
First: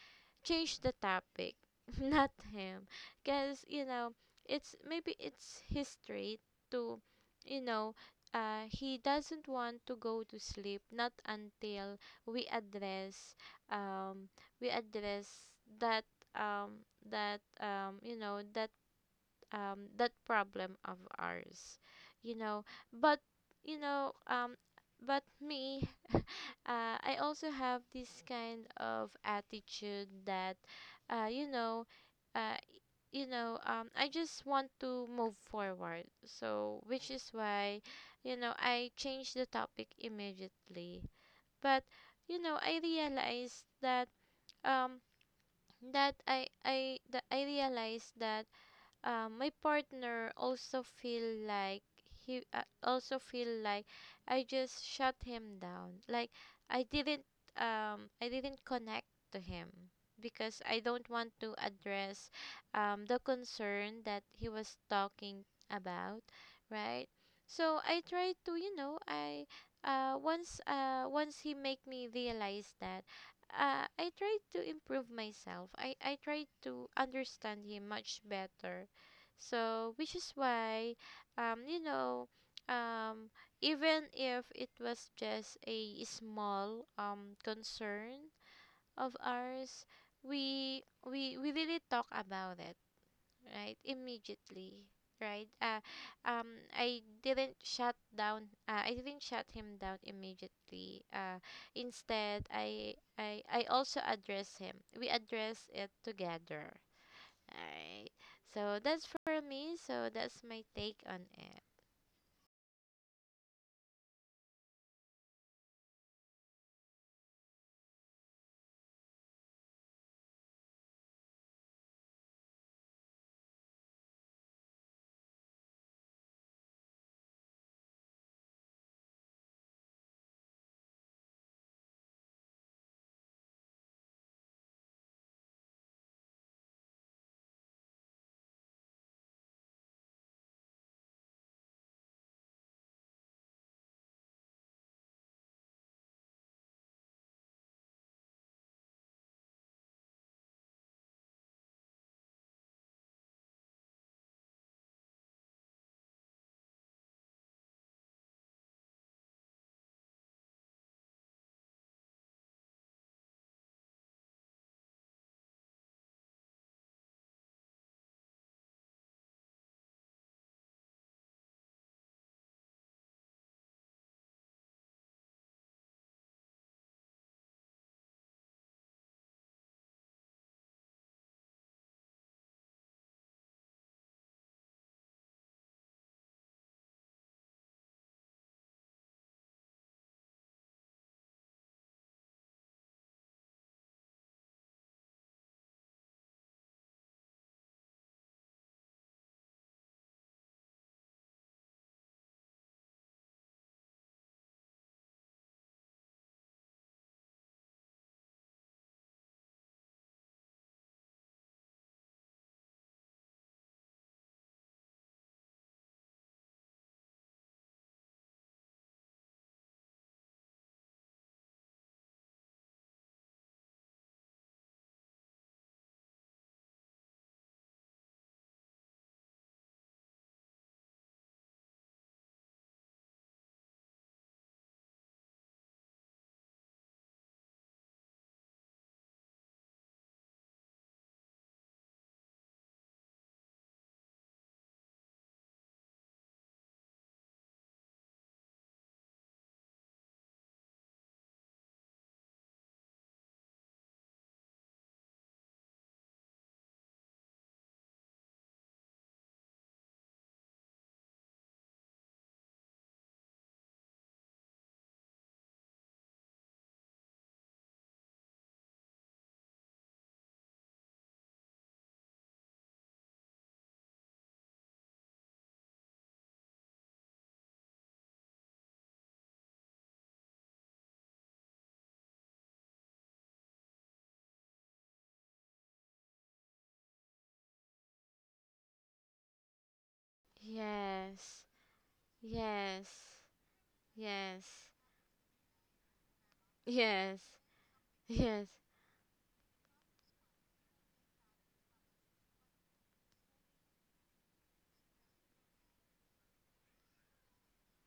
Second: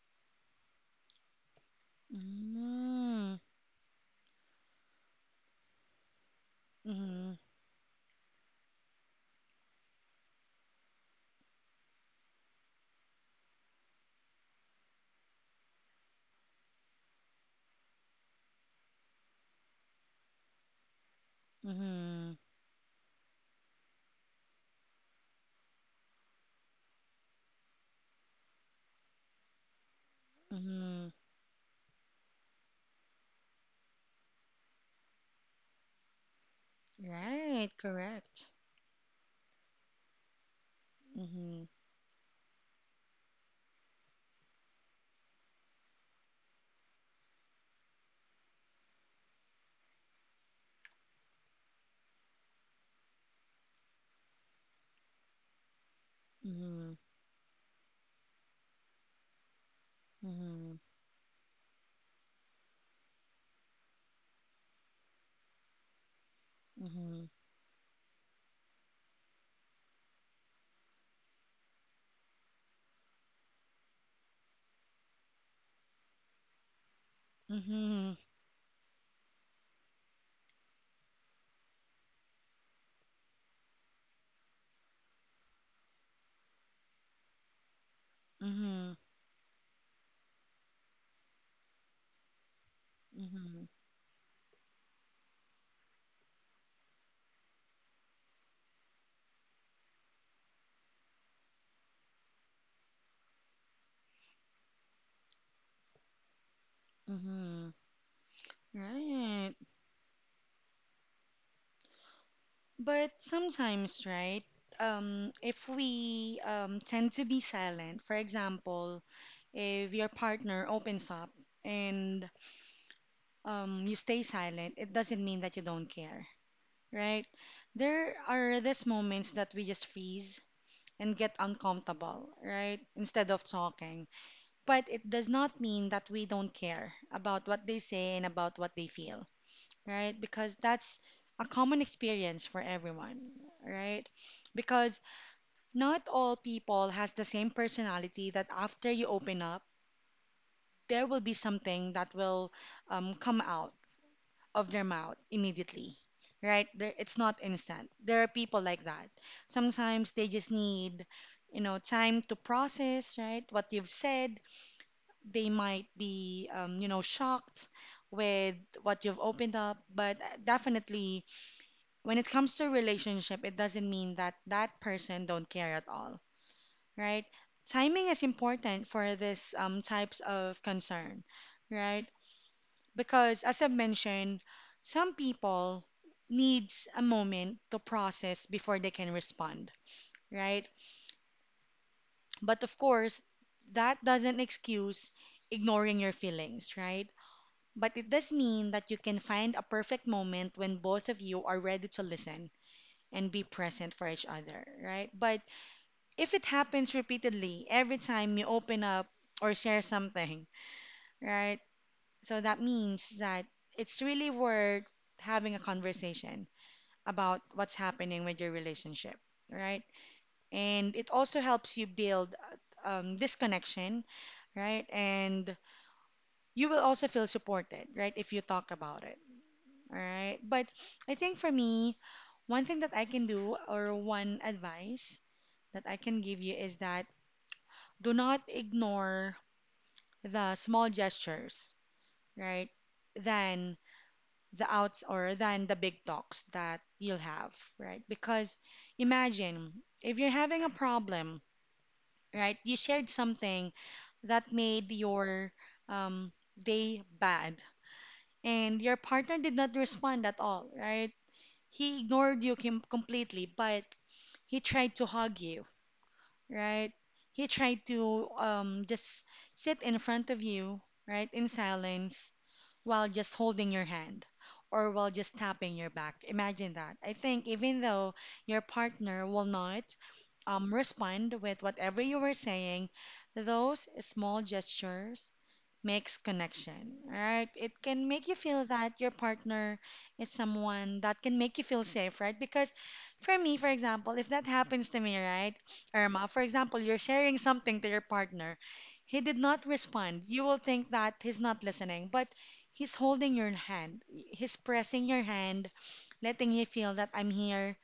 [SPEAKER 2] change the topic, [LAUGHS] not him,
[SPEAKER 1] Mm.
[SPEAKER 2] because, it's maybe it's his trait to,
[SPEAKER 1] Mhm.
[SPEAKER 2] you know, he doesn't want to go to sleep not until we um, address that, um that um you know that that problem of ours, you
[SPEAKER 1] Mhm.
[SPEAKER 2] know, but, you know um but me, I also have this kind of attitude that,
[SPEAKER 1] Mhm.
[SPEAKER 2] uh, you know, uh, I just want to move forward. So, which is
[SPEAKER 1] Right.
[SPEAKER 2] why,
[SPEAKER 1] Correct.
[SPEAKER 2] I changed the topic immediately.
[SPEAKER 1] Mhm.
[SPEAKER 2] But, I realized that, um, that I, that I realized that my partner also feel like, he uh, also feel like I just shut him down. Like, I
[SPEAKER 1] Mhm.
[SPEAKER 2] didn't I didn't connect to him because
[SPEAKER 1] Mhm.
[SPEAKER 2] I don't want to address, the concern that he was talking about, right?
[SPEAKER 1] Mhm.
[SPEAKER 2] So I tried to, you know, I once he make me realize that, I tried to improve myself. I tried to understand him
[SPEAKER 1] Mhm.
[SPEAKER 2] much better. So, which is why, um, you know, um, even if it was just a small, concern
[SPEAKER 1] Mhm.
[SPEAKER 2] of ours, we really talk about it,
[SPEAKER 1] Mhm.
[SPEAKER 2] right? Immediately, right? I didn't shut down. I didn't shut him down immediately. Instead, I also address him. We address it together
[SPEAKER 1] Mhm.
[SPEAKER 2] Alright. So that's for
[SPEAKER 1] Right.
[SPEAKER 2] me. So that's my take on it.
[SPEAKER 1] But sometimes, right? If we tend to be silent, for example, if your partner opens up and you stay silent, it doesn't mean that you don't care, right? There are these moments that we just freeze and get uncomfortable, right? Instead of talking. But it does not mean that we don't care about what they say and about what they feel, right? Because that's a common experience for everyone, right? Because not all people has the same personality that after you open up, there will be something that will come out of their mouth immediately, right? There, it's not instant. There are people like that. Sometimes they just need, you know, time to process, right? What you've said. They might be, you know, shocked with what you've opened up. But definitely, when it comes to relationship, it doesn't mean that that person don't care at all, right? Timing is important for this types of concern, right? Because as I've mentioned, some people needs a moment to process before they can respond, right? But of course, that doesn't excuse ignoring your feelings, right? But it does mean that you can find a perfect moment when both of you are ready to listen and be present for each other, right? But if it happens repeatedly every time you open up or share something, right? So that means that it's really worth having a conversation about what's happening with your relationship, right? And it also helps you build this connection, right? And you will also feel supported, right, if you talk about it, all right? But I think for me, one thing that I can do or one advice that I can give you is that do not ignore the small gestures, right? Then the outs or than the big talks that you'll have, right? Because imagine if you're having a problem, right? You shared something that made your um, day bad, and your partner did not respond at all, right? He ignored you completely, but he tried to hug you, right? He tried to just sit in front of you, right, in silence while just holding your hand or while just tapping your back. Imagine that. I think even though your partner will not respond with whatever you were saying, those small gestures makes connection, right? It can make you feel that your partner is someone that can
[SPEAKER 2] Yes.
[SPEAKER 1] make you feel safe, right? Because
[SPEAKER 2] Yes.
[SPEAKER 1] for me, for example, if that
[SPEAKER 2] Yes.
[SPEAKER 1] happens to me, right, Irma, for example, you're
[SPEAKER 2] Yes.
[SPEAKER 1] sharing something to your
[SPEAKER 2] Yes.
[SPEAKER 1] partner, he did not respond. You will think that he's not listening, but he's holding your hand. He's pressing your hand, letting you feel that I'm here.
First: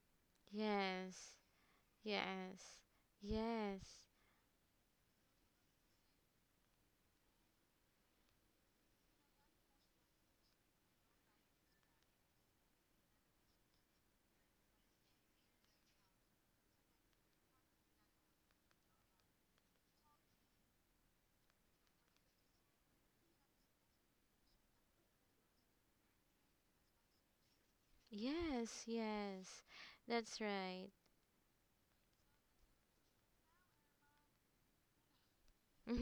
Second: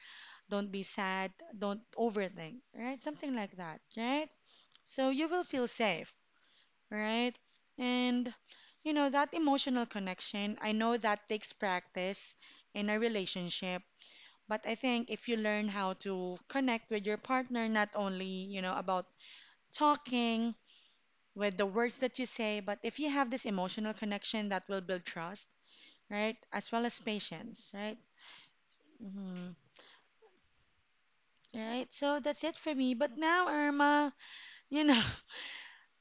[SPEAKER 1] Don't be sad.
[SPEAKER 2] Yes.
[SPEAKER 1] Don't overthink,
[SPEAKER 2] Yes.
[SPEAKER 1] right? Something like that,
[SPEAKER 2] Yes.
[SPEAKER 1] right? So you will feel safe, right? And, you know, that emotional connection, I know that takes practice in a relationship. But I think if you learn how to connect with your partner, not only, you know, about talking with the words that you say, but if you have this emotional connection, that will build trust, right? As well as patience, right?
[SPEAKER 2] Yes.
[SPEAKER 1] Hmm.
[SPEAKER 2] Yes. That's right.
[SPEAKER 1] Right. So that's it for me. But now, Irma, you know,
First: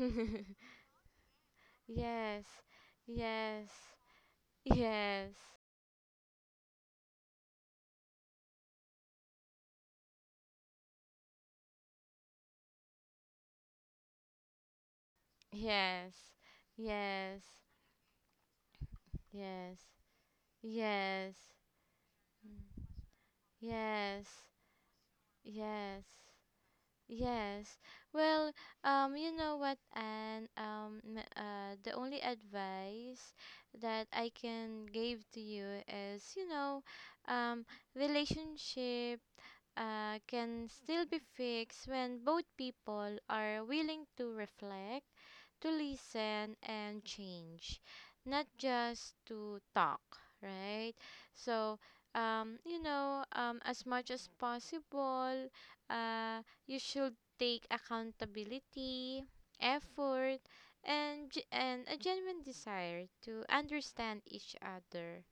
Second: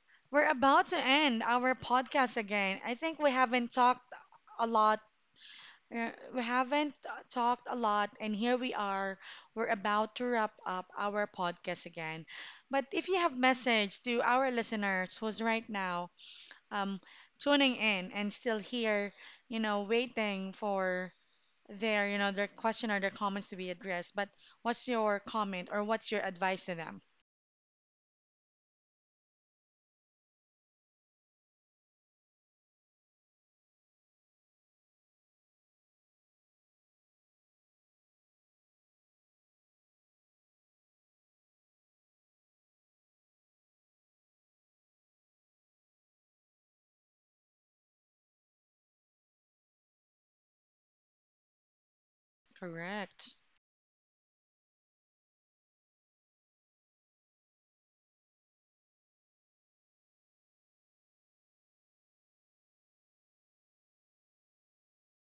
[SPEAKER 1] [LAUGHS] we're about to end our
[SPEAKER 2] [LAUGHS]
[SPEAKER 1] podcast
[SPEAKER 2] Yes.
[SPEAKER 1] again. I think we
[SPEAKER 2] Yes.
[SPEAKER 1] haven't talked a lot.
[SPEAKER 2] Yes.
[SPEAKER 1] uh, We haven't talked a lot, and here we are. We're about to wrap up our podcast again. But if you have message to our listeners who's right now
[SPEAKER 2] Yes.
[SPEAKER 1] um,
[SPEAKER 2] Yes.
[SPEAKER 1] tuning in and still here, you
[SPEAKER 2] Yes.
[SPEAKER 1] know, waiting for
[SPEAKER 2] Yes.
[SPEAKER 1] their, you know, their
[SPEAKER 2] Mm.
[SPEAKER 1] question or their comments to be addressed.
[SPEAKER 2] Yes.
[SPEAKER 1] But what's your comment or
[SPEAKER 2] Yes.
[SPEAKER 1] what's your advice to them?
[SPEAKER 2] Yes. Well, you know what, and, the only advice that I can give to you is, um, relationship, can still be fixed when both people are willing to reflect, to listen, and change, not just to talk, right? So,
[SPEAKER 1] Correct.
[SPEAKER 2] as much as possible, uh, you should take accountability, effort, and, and a genuine desire to understand each other,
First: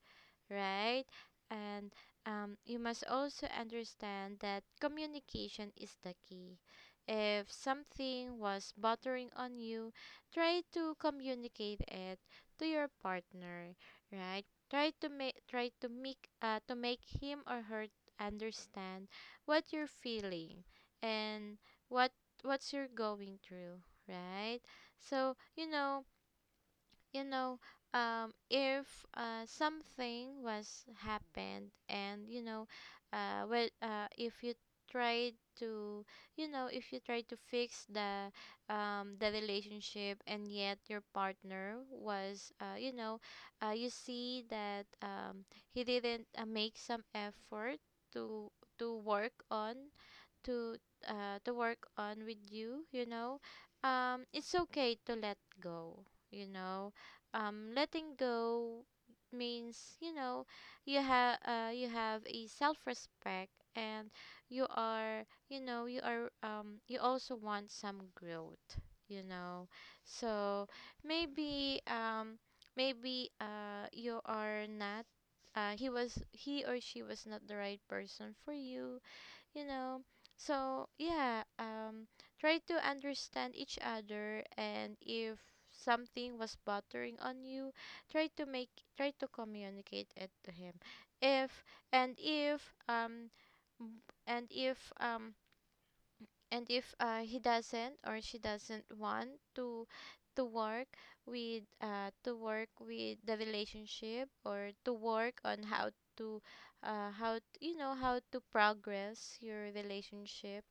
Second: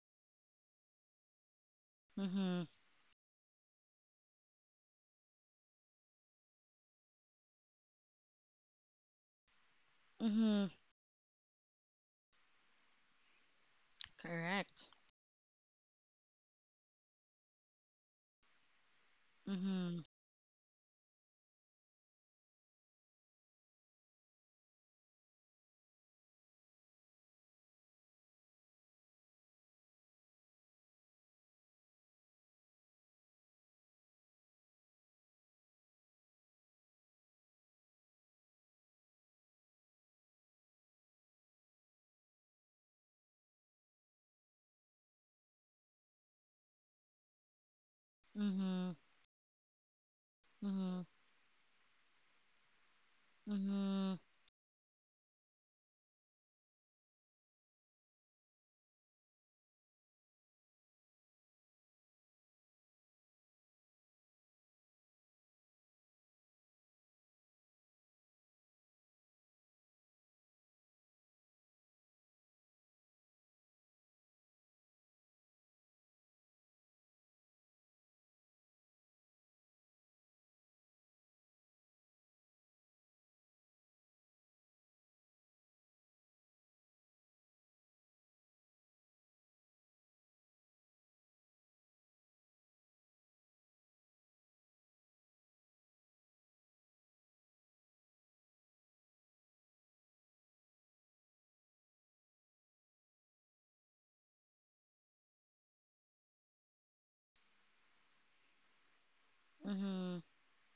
[SPEAKER 2] right? And,
[SPEAKER 1] Mm-hmm.
[SPEAKER 2] you must also understand that communication is the key. If something was bothering on you, try
[SPEAKER 1] Mm-hmm.
[SPEAKER 2] to communicate it to your partner, right?
[SPEAKER 1] Correct.
[SPEAKER 2] Try to make him or her understand what you're
[SPEAKER 1] Mm-hmm.
[SPEAKER 2] feeling, and what what's you're going through, right? So, you know if something was happened. And, well, if you try to you know if you try to fix the relationship, and yet your partner was, you see that, he didn't, make some effort to,
[SPEAKER 1] Mm-hmm.
[SPEAKER 2] to work on to
[SPEAKER 1] Mm-hmm.
[SPEAKER 2] to work on with you. You know
[SPEAKER 1] Mm-hmm.
[SPEAKER 2] It's okay to let go. you know Letting go means, you have, a self respect, and you are, you also want some growth. you know so, maybe maybe you are not, he or she was not the right person for you. You know So, yeah, try to understand each other. And if something was bothering on you, try to make try to communicate it to him, if, and if m- and if he doesn't or she doesn't want to, to work to work with the relationship, or to work on, to uh, how t- how to progress your
[SPEAKER 1] Mm-hmm.
[SPEAKER 2] relationship.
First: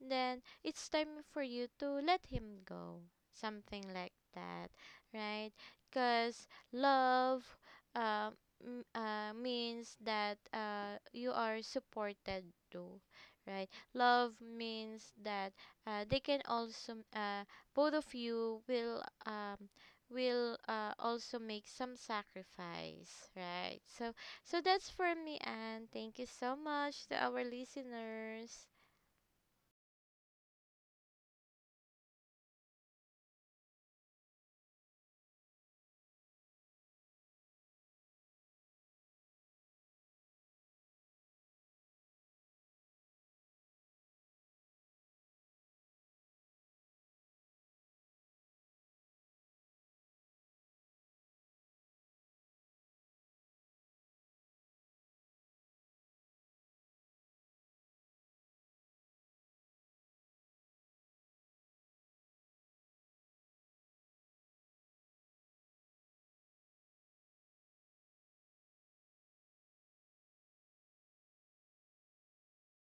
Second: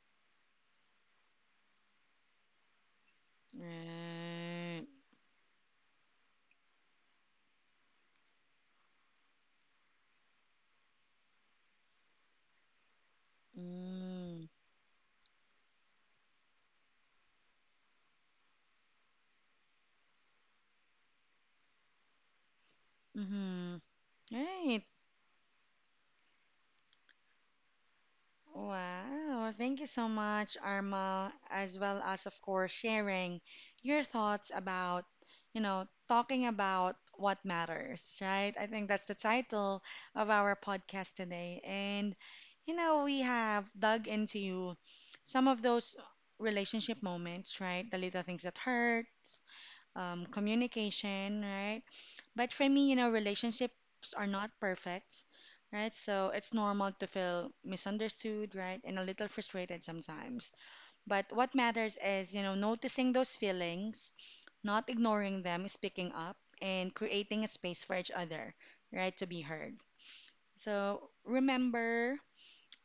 [SPEAKER 2] Then it's time for you to let him go, something like that,
[SPEAKER 1] Right.
[SPEAKER 2] right? Because love, uh, means that, you are supported too, right? Love
[SPEAKER 1] Mm-hmm.
[SPEAKER 2] means that, they can also both of you will, also make some sacrifice,
[SPEAKER 1] Mm-hmm.
[SPEAKER 2] right? So so
[SPEAKER 1] Right.
[SPEAKER 2] that's for me, and thank you so much to our listeners.
[SPEAKER 1] Wow, thank you so much, Arma, as well as, of course, sharing your thoughts about, you know, talking about what matters, right? I think that's the title of our podcast today. And, you know, we have dug into some of those relationship moments, right? The little things that hurt, communication, right? But for me, you know, relationships are not perfect, right? So it's normal to feel misunderstood, right? And a little frustrated sometimes. But what matters is, you know, noticing those feelings, not ignoring them, speaking up, and creating a space for each other, right? To be heard. So remember,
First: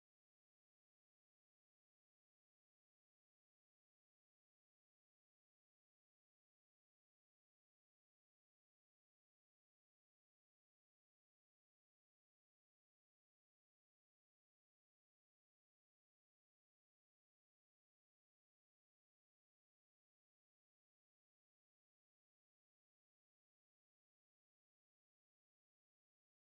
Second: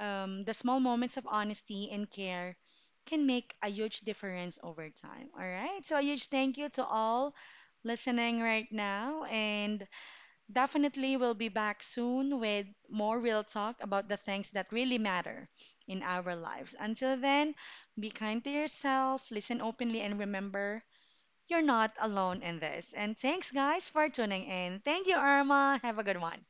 [SPEAKER 1] the small moments of honesty and care can make a huge difference over time. All right. So a huge thank you to all listening right now. And definitely, we'll be back soon with more real talk about the things that really matter in our lives. Until then, be kind to yourself, listen openly, and remember you're not alone in this. And thanks, guys, for tuning in. Thank you, Irma. Have a good one.